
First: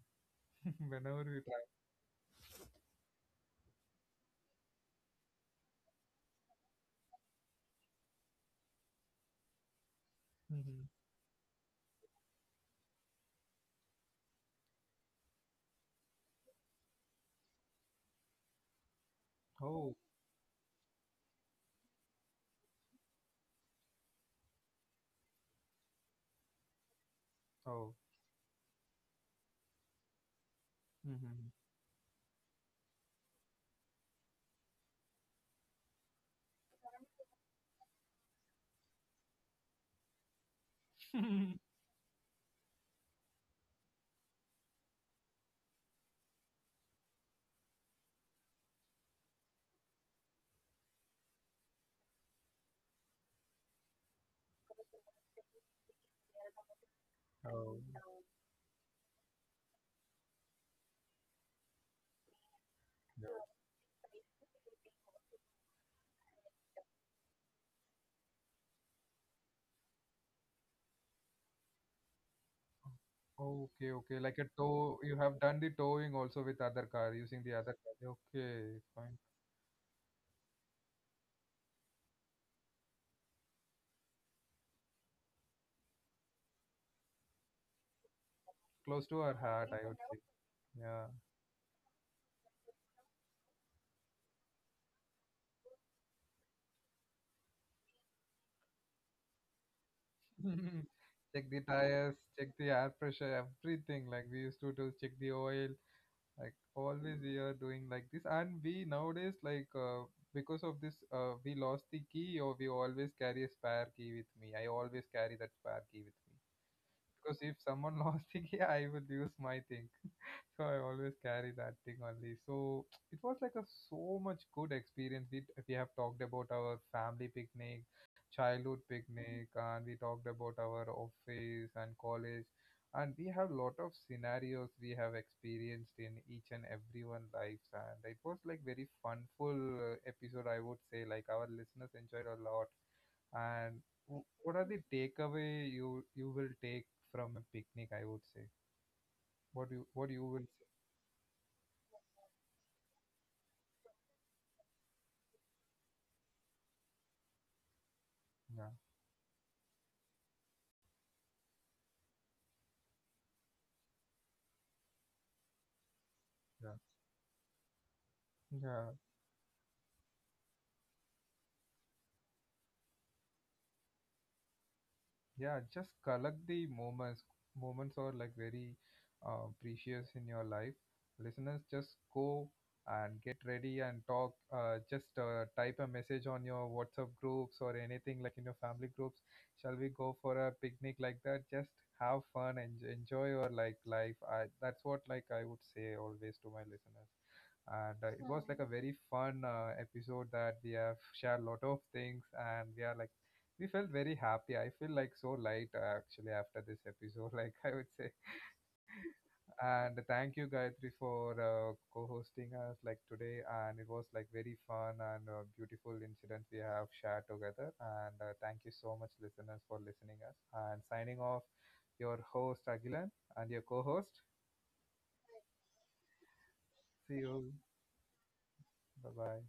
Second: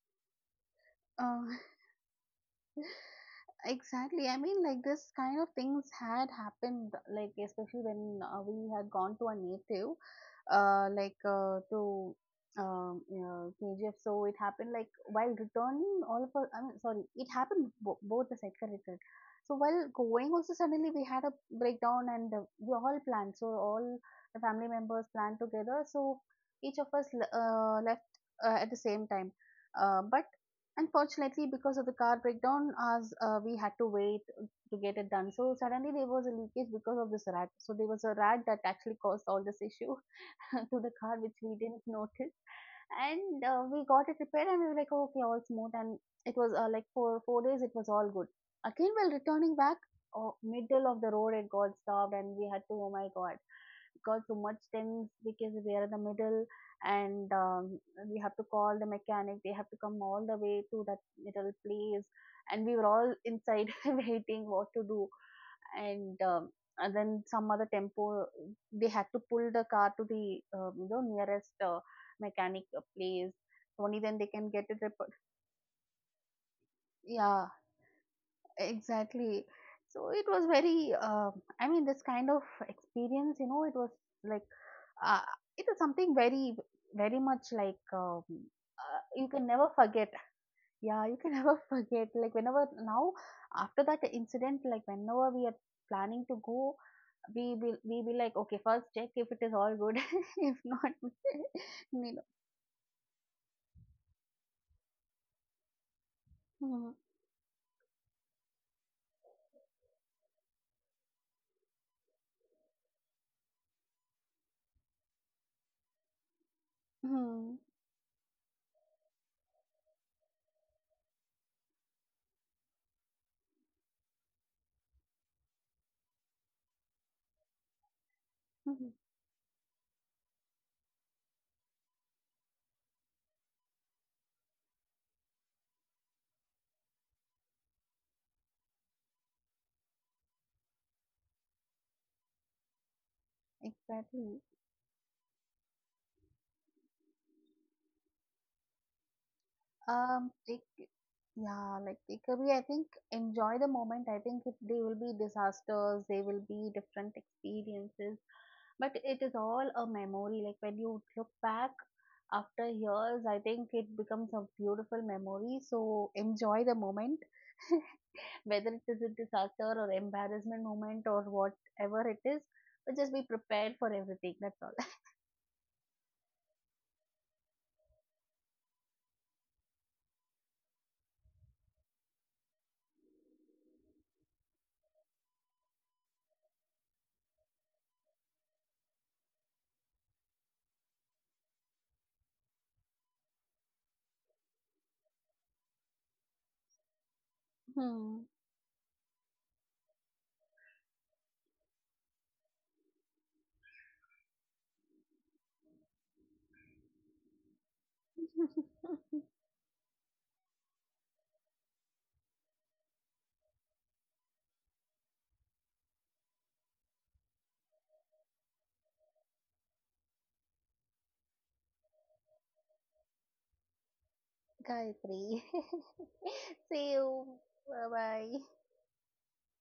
Speaker 1: whenever we
Speaker 2: Uh,
Speaker 1: try.
Speaker 2: exactly. I mean, like this kind of things had happened, like especially when we had gone to a native,
Speaker 1: Mhm.
Speaker 2: to KGF. So it happened like while returning, all of us. I mean, sorry, both the sides corrected. So while
Speaker 1: Oh.
Speaker 2: going, also suddenly we had a breakdown, and we all planned. So all the family members planned together. So each of us le-
Speaker 1: Oh.
Speaker 2: left at the same time. But Unfortunately,
Speaker 1: Mm-hmm.
Speaker 2: because of the car breakdown, as we had to wait to get it done. So suddenly there was a leakage because of this rat. So there was a rat that actually caused all this issue to the car, which we didn't notice. And we got it repaired, and we were like, "Oh, okay, all smooth." And it was like for 4 days, it was all good. Again, while returning back, oh, middle of the road, it got stopped, and we had to, oh my god, it got so much things because we are in the middle, and
Speaker 1: Oh.
Speaker 2: we have to call the mechanic. They have to come all the way to that little place, and we were all
Speaker 1: Yeah. Yeah.
Speaker 2: inside waiting what to do, and um, and then some other tempo, they had to pull the car to the you know nearest mechanic place, only
Speaker 1: Okay,
Speaker 2: then
Speaker 1: okay.
Speaker 2: they
Speaker 1: Like
Speaker 2: can
Speaker 1: a
Speaker 2: get it
Speaker 1: tow,
Speaker 2: repaired.
Speaker 1: you have done the towing also with other car,
Speaker 2: Yeah,
Speaker 1: using the other car. Okay, fine.
Speaker 2: exactly. So it was very I mean, this kind of experience, you know, it was like, uh, it was something very very much like,
Speaker 1: Close
Speaker 2: you
Speaker 1: to her
Speaker 2: can never
Speaker 1: heart, I would
Speaker 2: forget.
Speaker 1: say.
Speaker 2: Yeah,
Speaker 1: Yeah.
Speaker 2: you can never forget. Like whenever now, after that incident, like whenever we are planning to go, we will, we will like okay, first check if it is all good. If not
Speaker 1: Check the
Speaker 2: you know.
Speaker 1: tires, check the air pressure, everything, like we used to do, check the oil. Like
Speaker 2: Hmm,
Speaker 1: always, we are doing like this. And we nowadays, like, because of this, we lost the key, or we always carry a spare key with me. I always carry that spare key with me, because
Speaker 2: hmm,
Speaker 1: if someone lost the key, I will lose my thing. So I always carry that thing only. So it was like a so much good experience. We have talked about our family picnic,
Speaker 2: hmm,
Speaker 1: childhood picnic, and we talked about our office and college, and we have lot of scenarios we have experienced in each and everyone lives, and it was like very funful episode, I would say. Like our listeners enjoyed a lot. And
Speaker 2: exactly.
Speaker 1: what are the takeaway you will take from a picnic? I would say what you, what you will say.
Speaker 2: Take, yeah, like takeaway, I think enjoy the moment. I think it, they will be disasters, they will be different experiences,
Speaker 1: Yeah.
Speaker 2: but it is all a memory. Like when you look back after years, I think it becomes a beautiful memory, so enjoy the
Speaker 1: Yeah.
Speaker 2: moment. Whether it
Speaker 1: Yeah,
Speaker 2: is a disaster or embarrassment moment or whatever it is, but just be prepared for everything. That's all.
Speaker 1: yeah, just collect the moments. Moments are like very, precious in your life. Listeners, just go and get ready and talk, just, type a message on your WhatsApp groups or anything like in your family groups, shall we go for a picnic like that, just have fun and enjoy your like life. That's what, like I would say always to my listeners. And
Speaker 2: Hmm.
Speaker 1: it was like, sure, a very fun episode that we have shared a lot of things, and we are like, we felt very happy. I feel like so light actually after this episode, like I would say. And thank you, Gayatri, for co-hosting us like today. And it was like very fun and beautiful incident we have shared together. And thank you so much, listeners, for listening us. And signing off, your host Agilan and your co-host.
Speaker 2: Gayatri. See you.
Speaker 1: See you.
Speaker 2: Bye bye.
Speaker 1: Bye bye.